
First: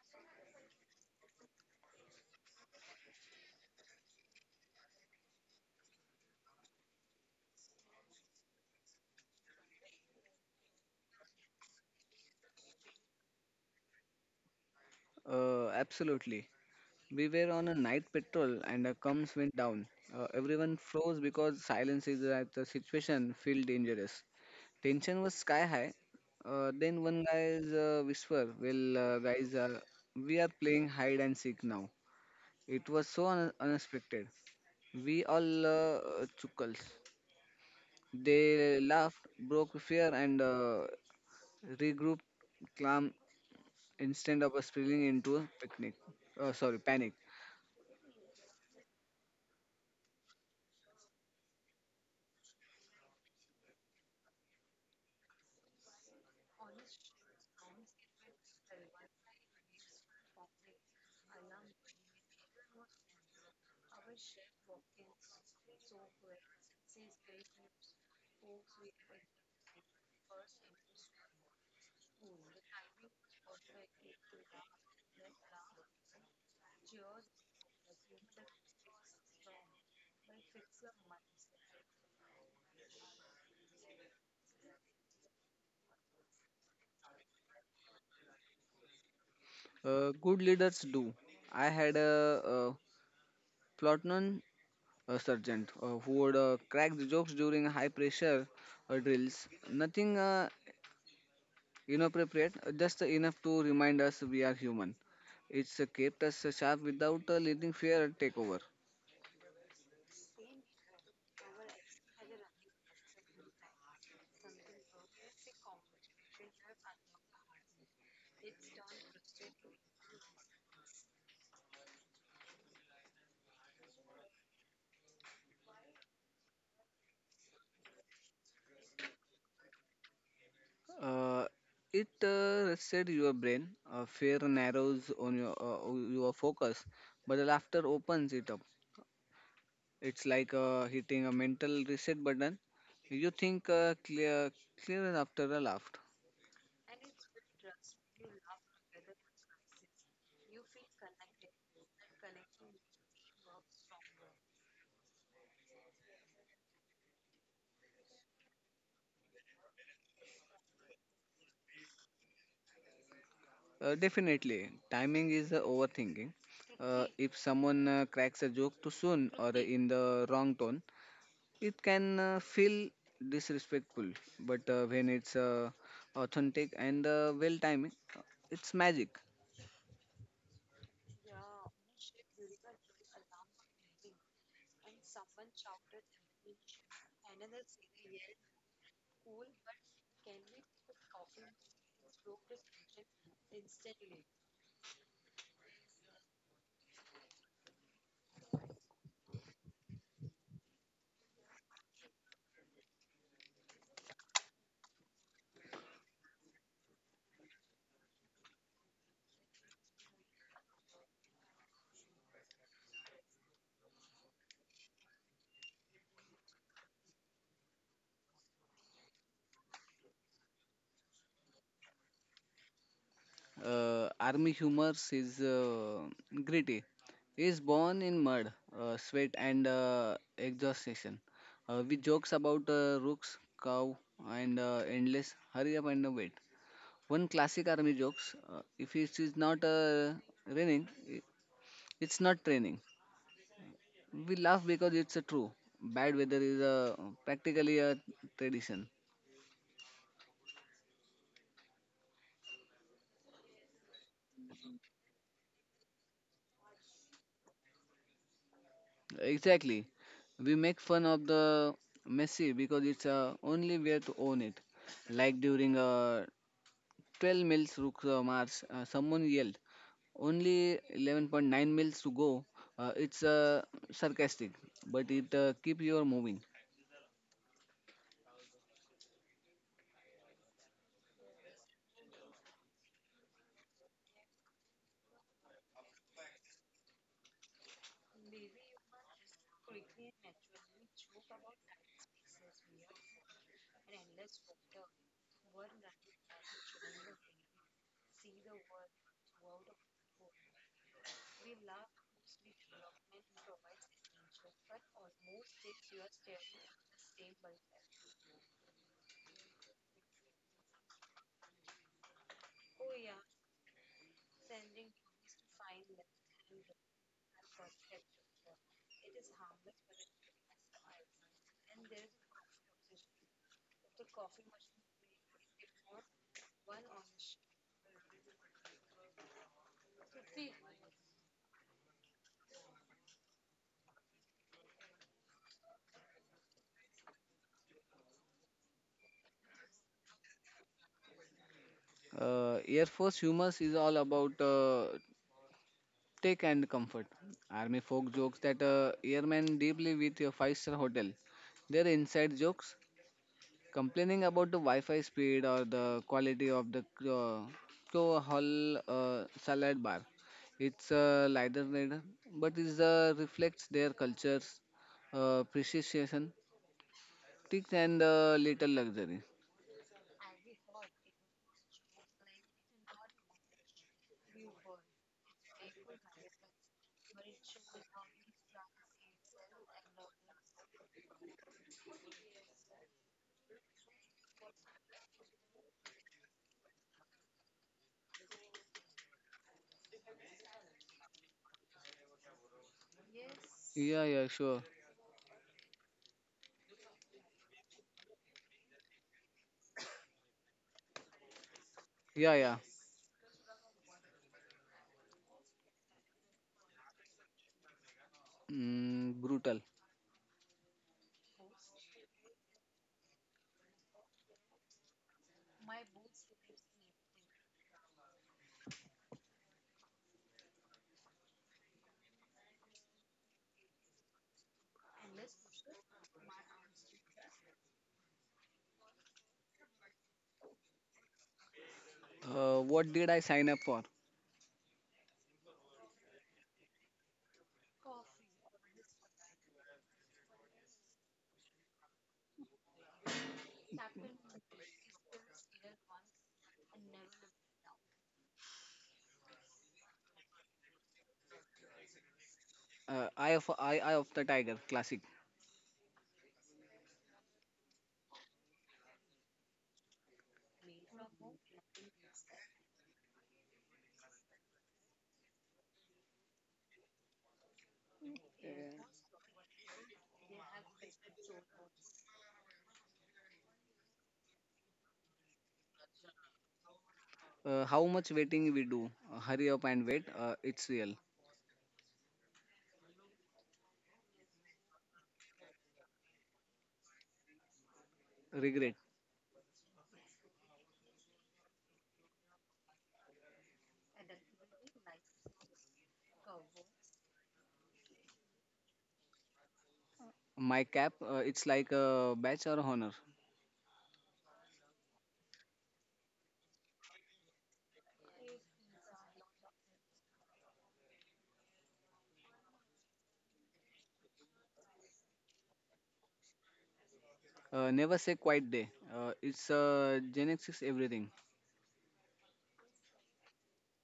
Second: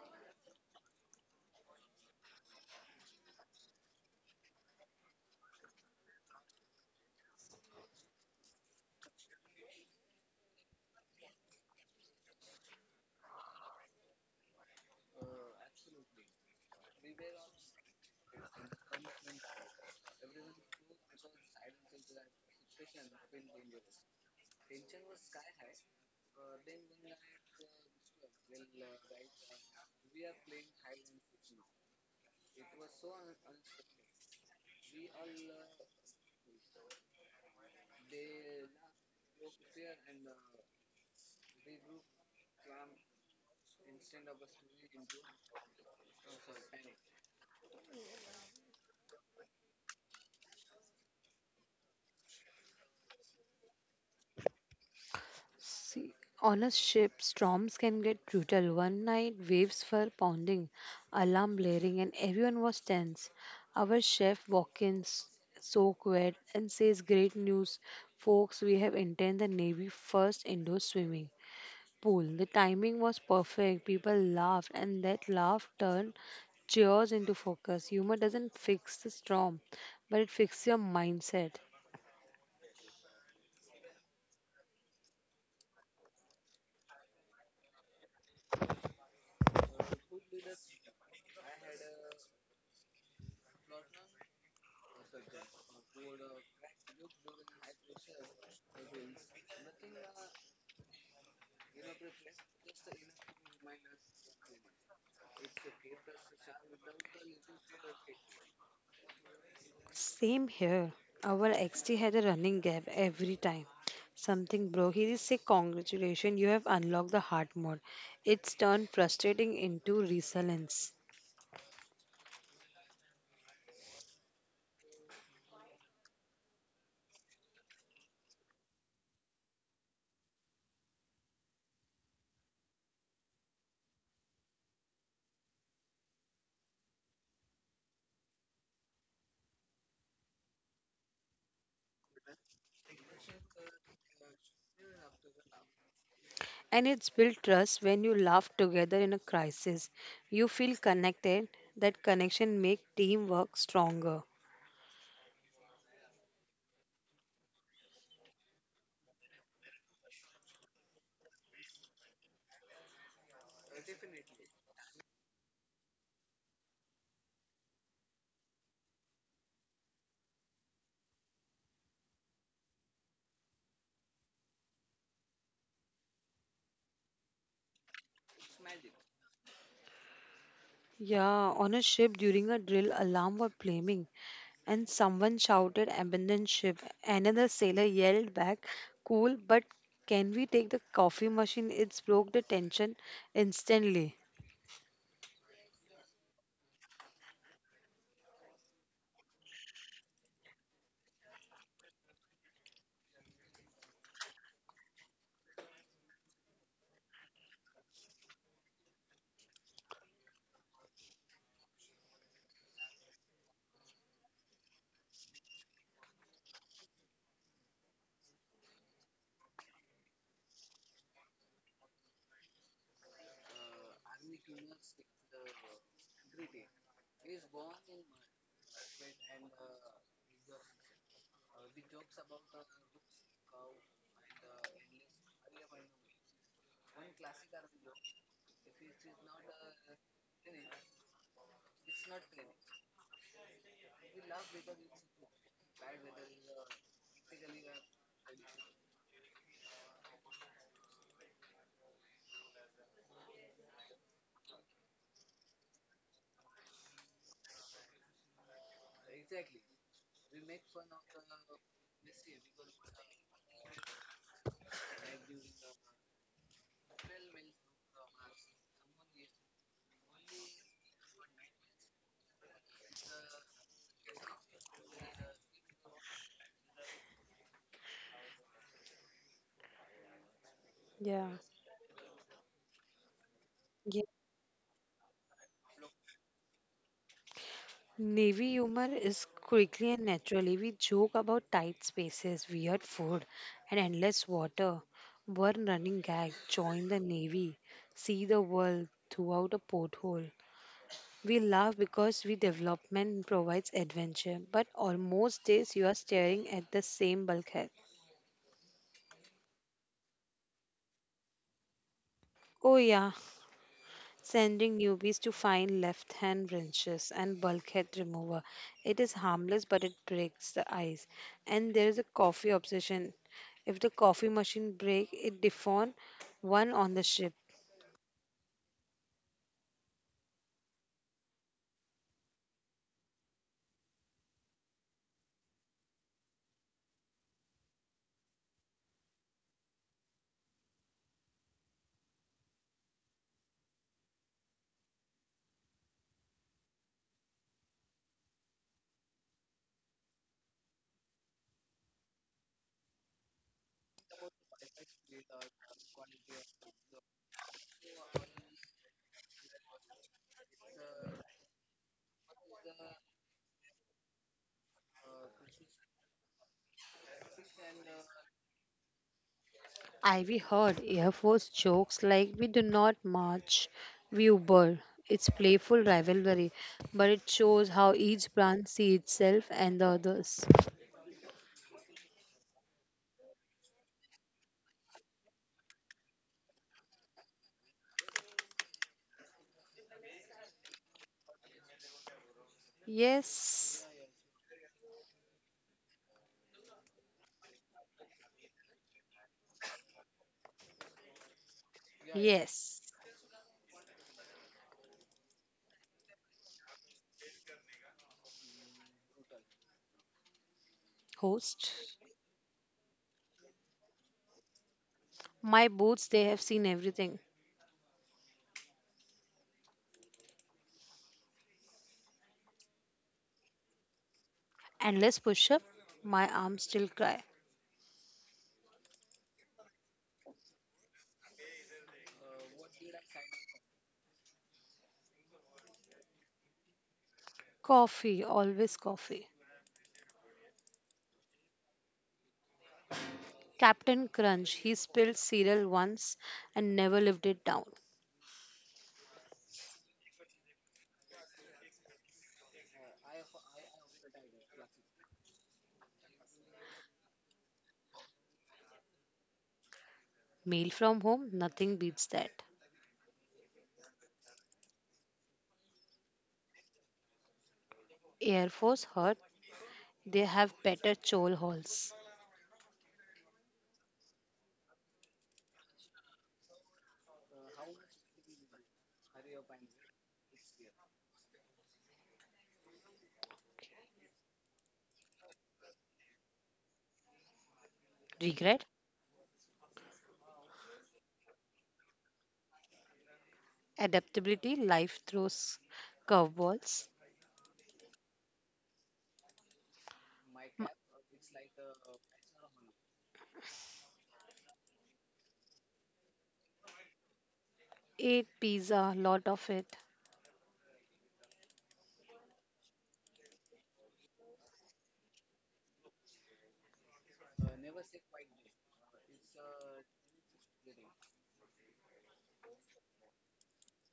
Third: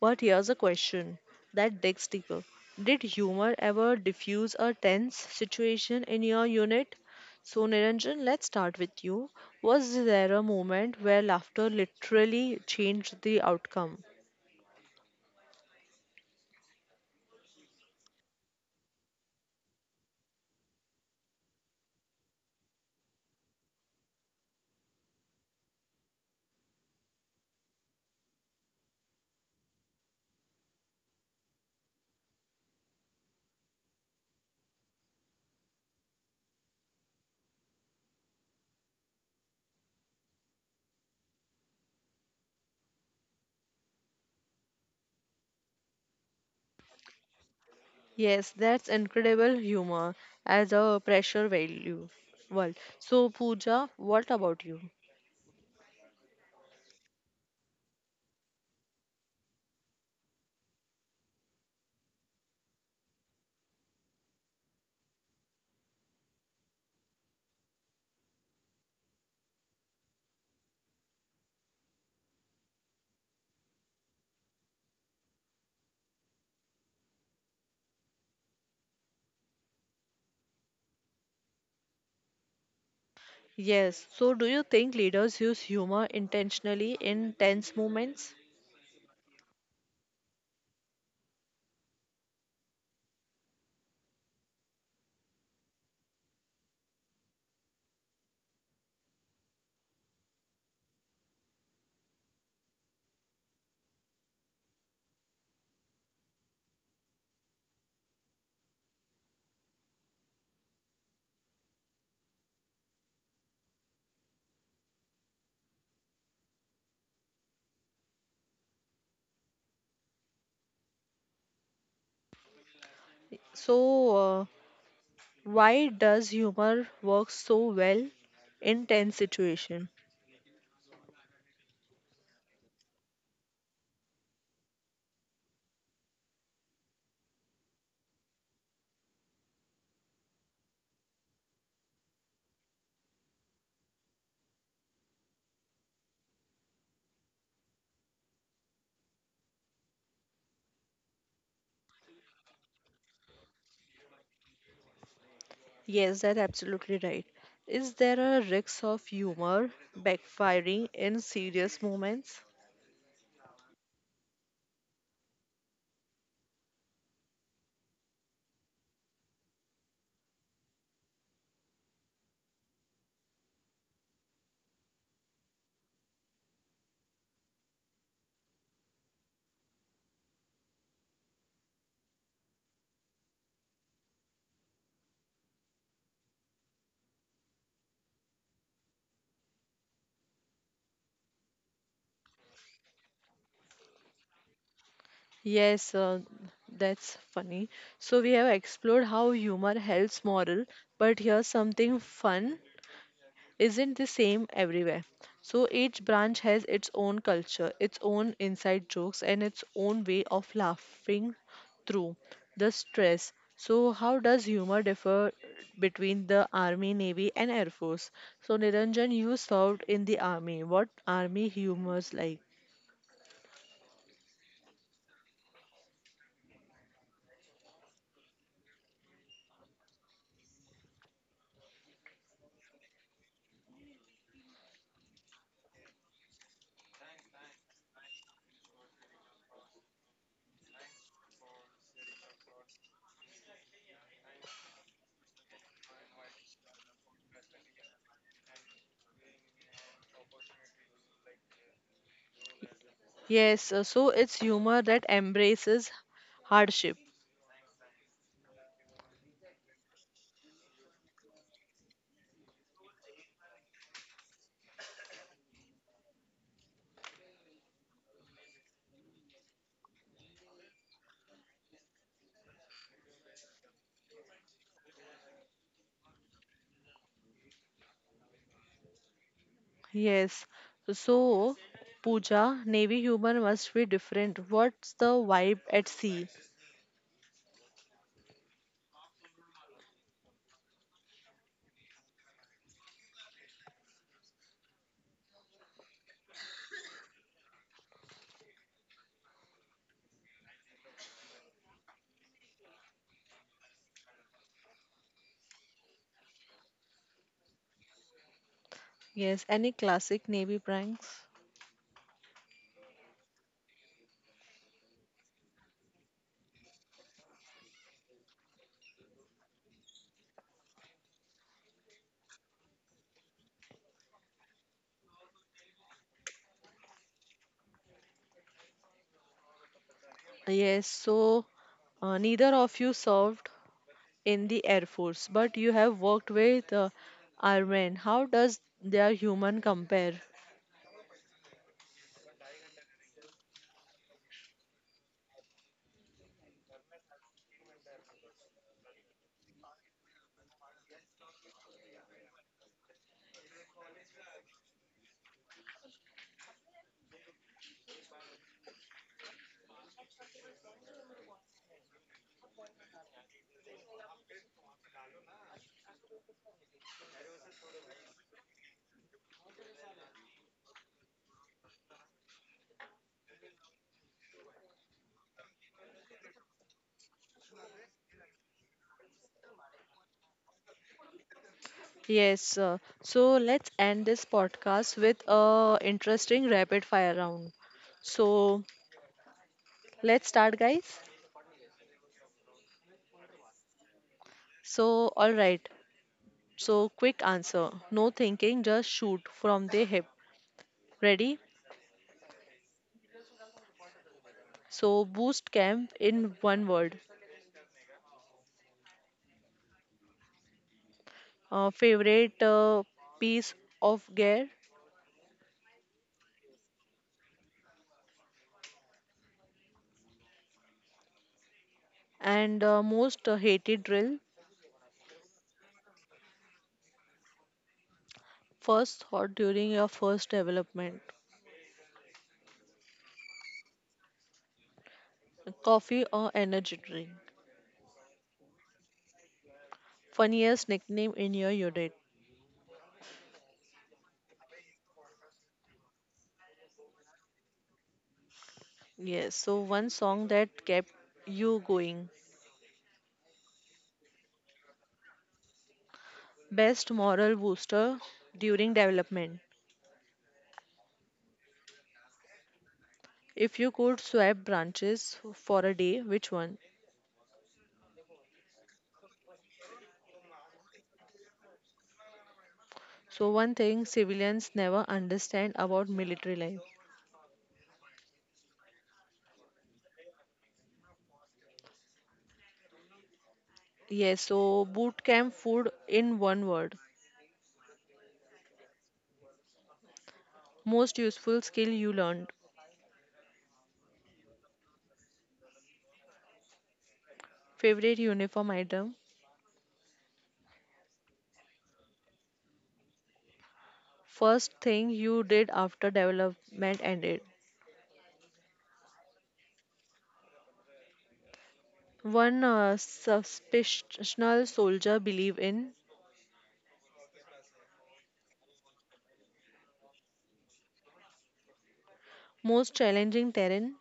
A: But here's a question that digs deeper. Did humor ever diffuse a tense situation in your unit? So Niranjan, let's start with you. Was there a moment where laughter literally changed the outcome?
B: Absolutely. We were on a night patrol and the comms went down. Everyone froze because silence is that the situation felt dangerous. Tension was sky high. Then one guy's whisper, "Well, guys, we are playing hide and seek now." It was so unexpected. We all chuckles. They laughed, broke fear, and regrouped calm instead of spilling into picnic. Sorry, panic.
A: Yes, that's incredible humor as a pressure value. Well, so Pooja, what about you?
C: See, on a ship, storms can get brutal. One night, waves were pounding, alarm blaring, and everyone was tense. Our chef walks in, soaked wet, and says, "Great news, folks, we have entered the Navy first indoor swimming pool." The timing was perfect. People laughed, and that laugh turned cheers into focus. Humor doesn't fix the storm, but it fixes your mindset.
A: Yes. So, do you think leaders use humor intentionally in tense moments?
B: Good leaders do. I had a platoon sergeant who would crack the jokes during high pressure drills. Nothing inappropriate, just enough to remind us we are human. It's kept us sharp without letting fear take over.
C: Same here. Our XT had a running gap every time. Something broke. He just say, "Congratulations, you have unlocked the hard mode." It's turned frustrating into resilience.
A: So, why does humor work so well in tense situation?
B: Uh, it rested your brain. Fear narrows on your focus, but the laughter opens it up. It's like hitting a mental reset button. You think clear after a laugh.
C: And it's built trust when you laugh together in a crisis. You feel connected. That connection makes teamwork stronger.
A: Yes, that's absolutely right. Is there a risk of humor backfiring in serious moments?
B: Definitely, timing is overthinking. If someone cracks a joke too soon or in the wrong tone, it can feel disrespectful. But when it's authentic and well timed, it's magic.
C: Yeah, on a ship during a drill, alarm were flaming, and someone shouted, "Abandon ship." Another sailor yelled back, "Cool, but can we take the coffee machine?" It broke the tension instantly.
A: Yes, that's funny. So we have explored how humor helps moral, but here's something fun. Isn't the same everywhere. So each branch has its own culture, its own inside jokes, and its own way of laughing through the stress. So, how does humor differ between the Army, Navy, and Air Force? So, Niranjan, you served in the Army. What Army humor's like?
B: Army humor is gritty, is born in mud, sweat, and exhaustion. With jokes about rooks, cow, and endless hurry up and wait. One classic army jokes: if it is not raining, it's not training. We laugh because it's a true. Bad weather is practically a tradition.
A: Yes, so it's humor that embraces hardship.
B: Exactly. We make fun of the messy because it's only way to own it. Like during a 12 miles to Mars, someone yelled. Only 11.9 miles to go. It's sarcastic, but it keep you moving.
A: Yes.
C: Yeah.
A: So, Pooja, Navy humor must
C: Yeah.
A: be different. What's the vibe at sea?
C: Navy humor is quickly and naturally. We joke about tight spaces, weird food, and endless water. One running gag, join the Navy, see the world throughout a porthole. We laugh because we development provides adventure, but almost days you are staring at the same bulkhead.
A: Yes, any classic Navy pranks?
C: Oh yeah, sending newbies to find left-hand wrenches and bulkhead remover. It is harmless but it breaks the ice. And there is a coffee obsession. If the coffee machine break, it defawn one on the ship.
A: Yes, so neither of you served in the Air Force, but you have worked with airmen. How does their human compare?
B: Air Force humor is all about take and comfort. Army folk jokes that airmen deeply with a five-star hotel. They're inside jokes. Complaining about the Wi-Fi speed or the quality of the uh, Crow Hall salad bar. It's a lighter red, but it reflects their culture's precision, tics, and little luxury.
C: Ivy heard Air Force jokes like, we do not march, we Uber. It's playful rivalry, but it shows how each branch sees itself and the others.
A: Yes, so let's end this podcast with a interesting rapid fire round. So let's start, guys.
C: Yes,
B: Yeah, yeah, sure.
A: So all right. So quick answer. No thinking, just shoot from the hip. Ready?
B: Yeah, yeah.
C: yes.
A: So boost camp in one word.
B: Mm, brutal.
C: Host,
A: Favorite piece of gear.
C: my boots, they have seen everything.
A: And most hated drill.
C: Endless push up, my arms still cry.
A: First thought during your first development.
B: What did I sign up for?
A: Coffee or energy drink.
C: Coffee, always coffee.
A: Funniest nickname in your unit.
C: Captain Crunch, he spilled cereal once and never lived it down.
A: Yes, so one song that kept you going.
B: Eye of the Tiger Classic.
A: Best moral booster during development.
C: Mail from home, nothing beats that.
A: If you could swap branches for a day, which one?
C: Air Force hurt. They have better chole holes.
A: So one thing civilians never understand about military life.
B: How much waiting we do? Hurry up and wait. It's real.
A: Yes, so boot camp food in one word.
C: Regret,
B: Regret.
A: Most useful skill you learned.
C: adaptability, life throws curveballs.
A: Favorite uniform item.
B: My cap, it's like a badge or honor.
A: First thing you did after development ended.
C: Eat pizza, lot of it.
A: One suspicious soldier believe in.
B: Never say quiet day. It's genetics everything.
A: Most challenging terrain.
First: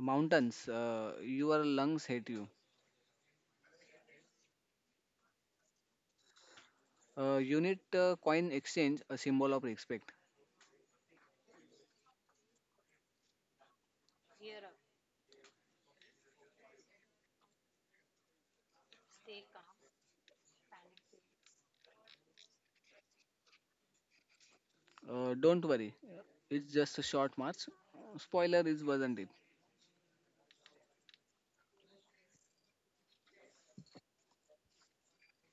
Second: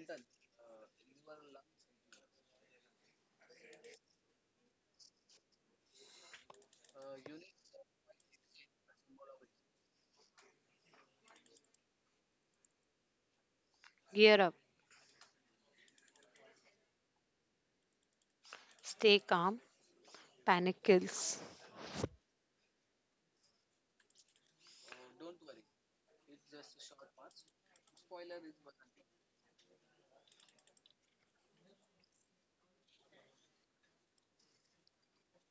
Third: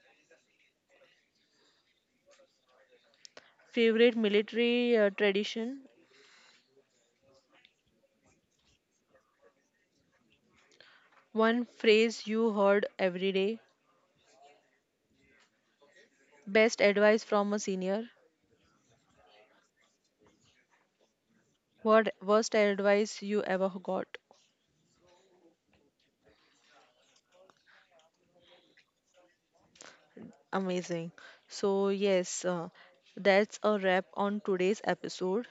B: Mountains, your lungs hate you.
A: Favorite military tradition.
B: Unit coin exchange, a symbol of respect.
A: One phrase you heard every day.
C: Gear up,
A: Best advice from a senior.
C: stay calm, panic kills.
A: What worst advice you ever got?
B: Don't worry, it's just a short march. Spoiler is wasn't it?
A: Amazing. So, yes, that's a wrap on today's episode.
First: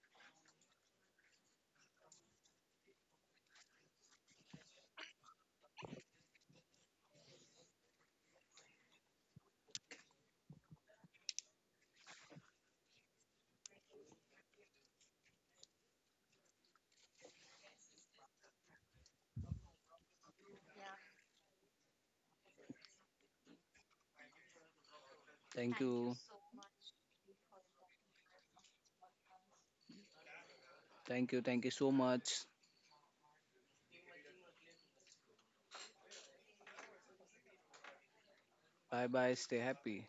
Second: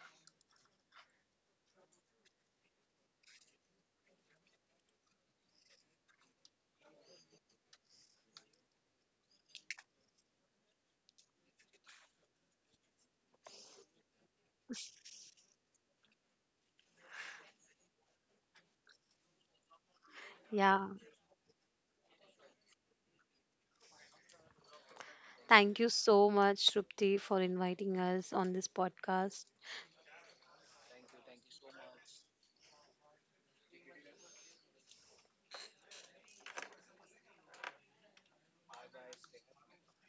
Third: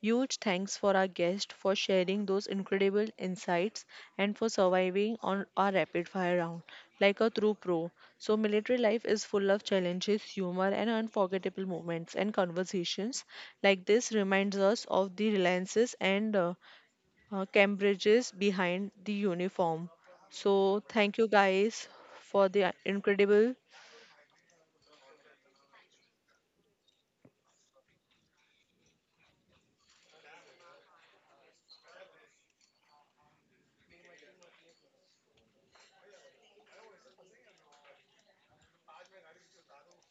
A: Huge thanks for our guest for sharing those incredible insights and for surviving on our rapid fire round like a true pro. So, military life is full of challenges, humor, and unforgettable moments and conversations like this reminds us of the reliances and Cambridges behind the uniform. So,
C: Yeah.
A: thank you guys for the incredible
C: Thank
B: Thank
C: you
B: you,
C: so much, Shrupti, for inviting us on this podcast.
B: thank you, thank you so much. Bye bye. Stay happy.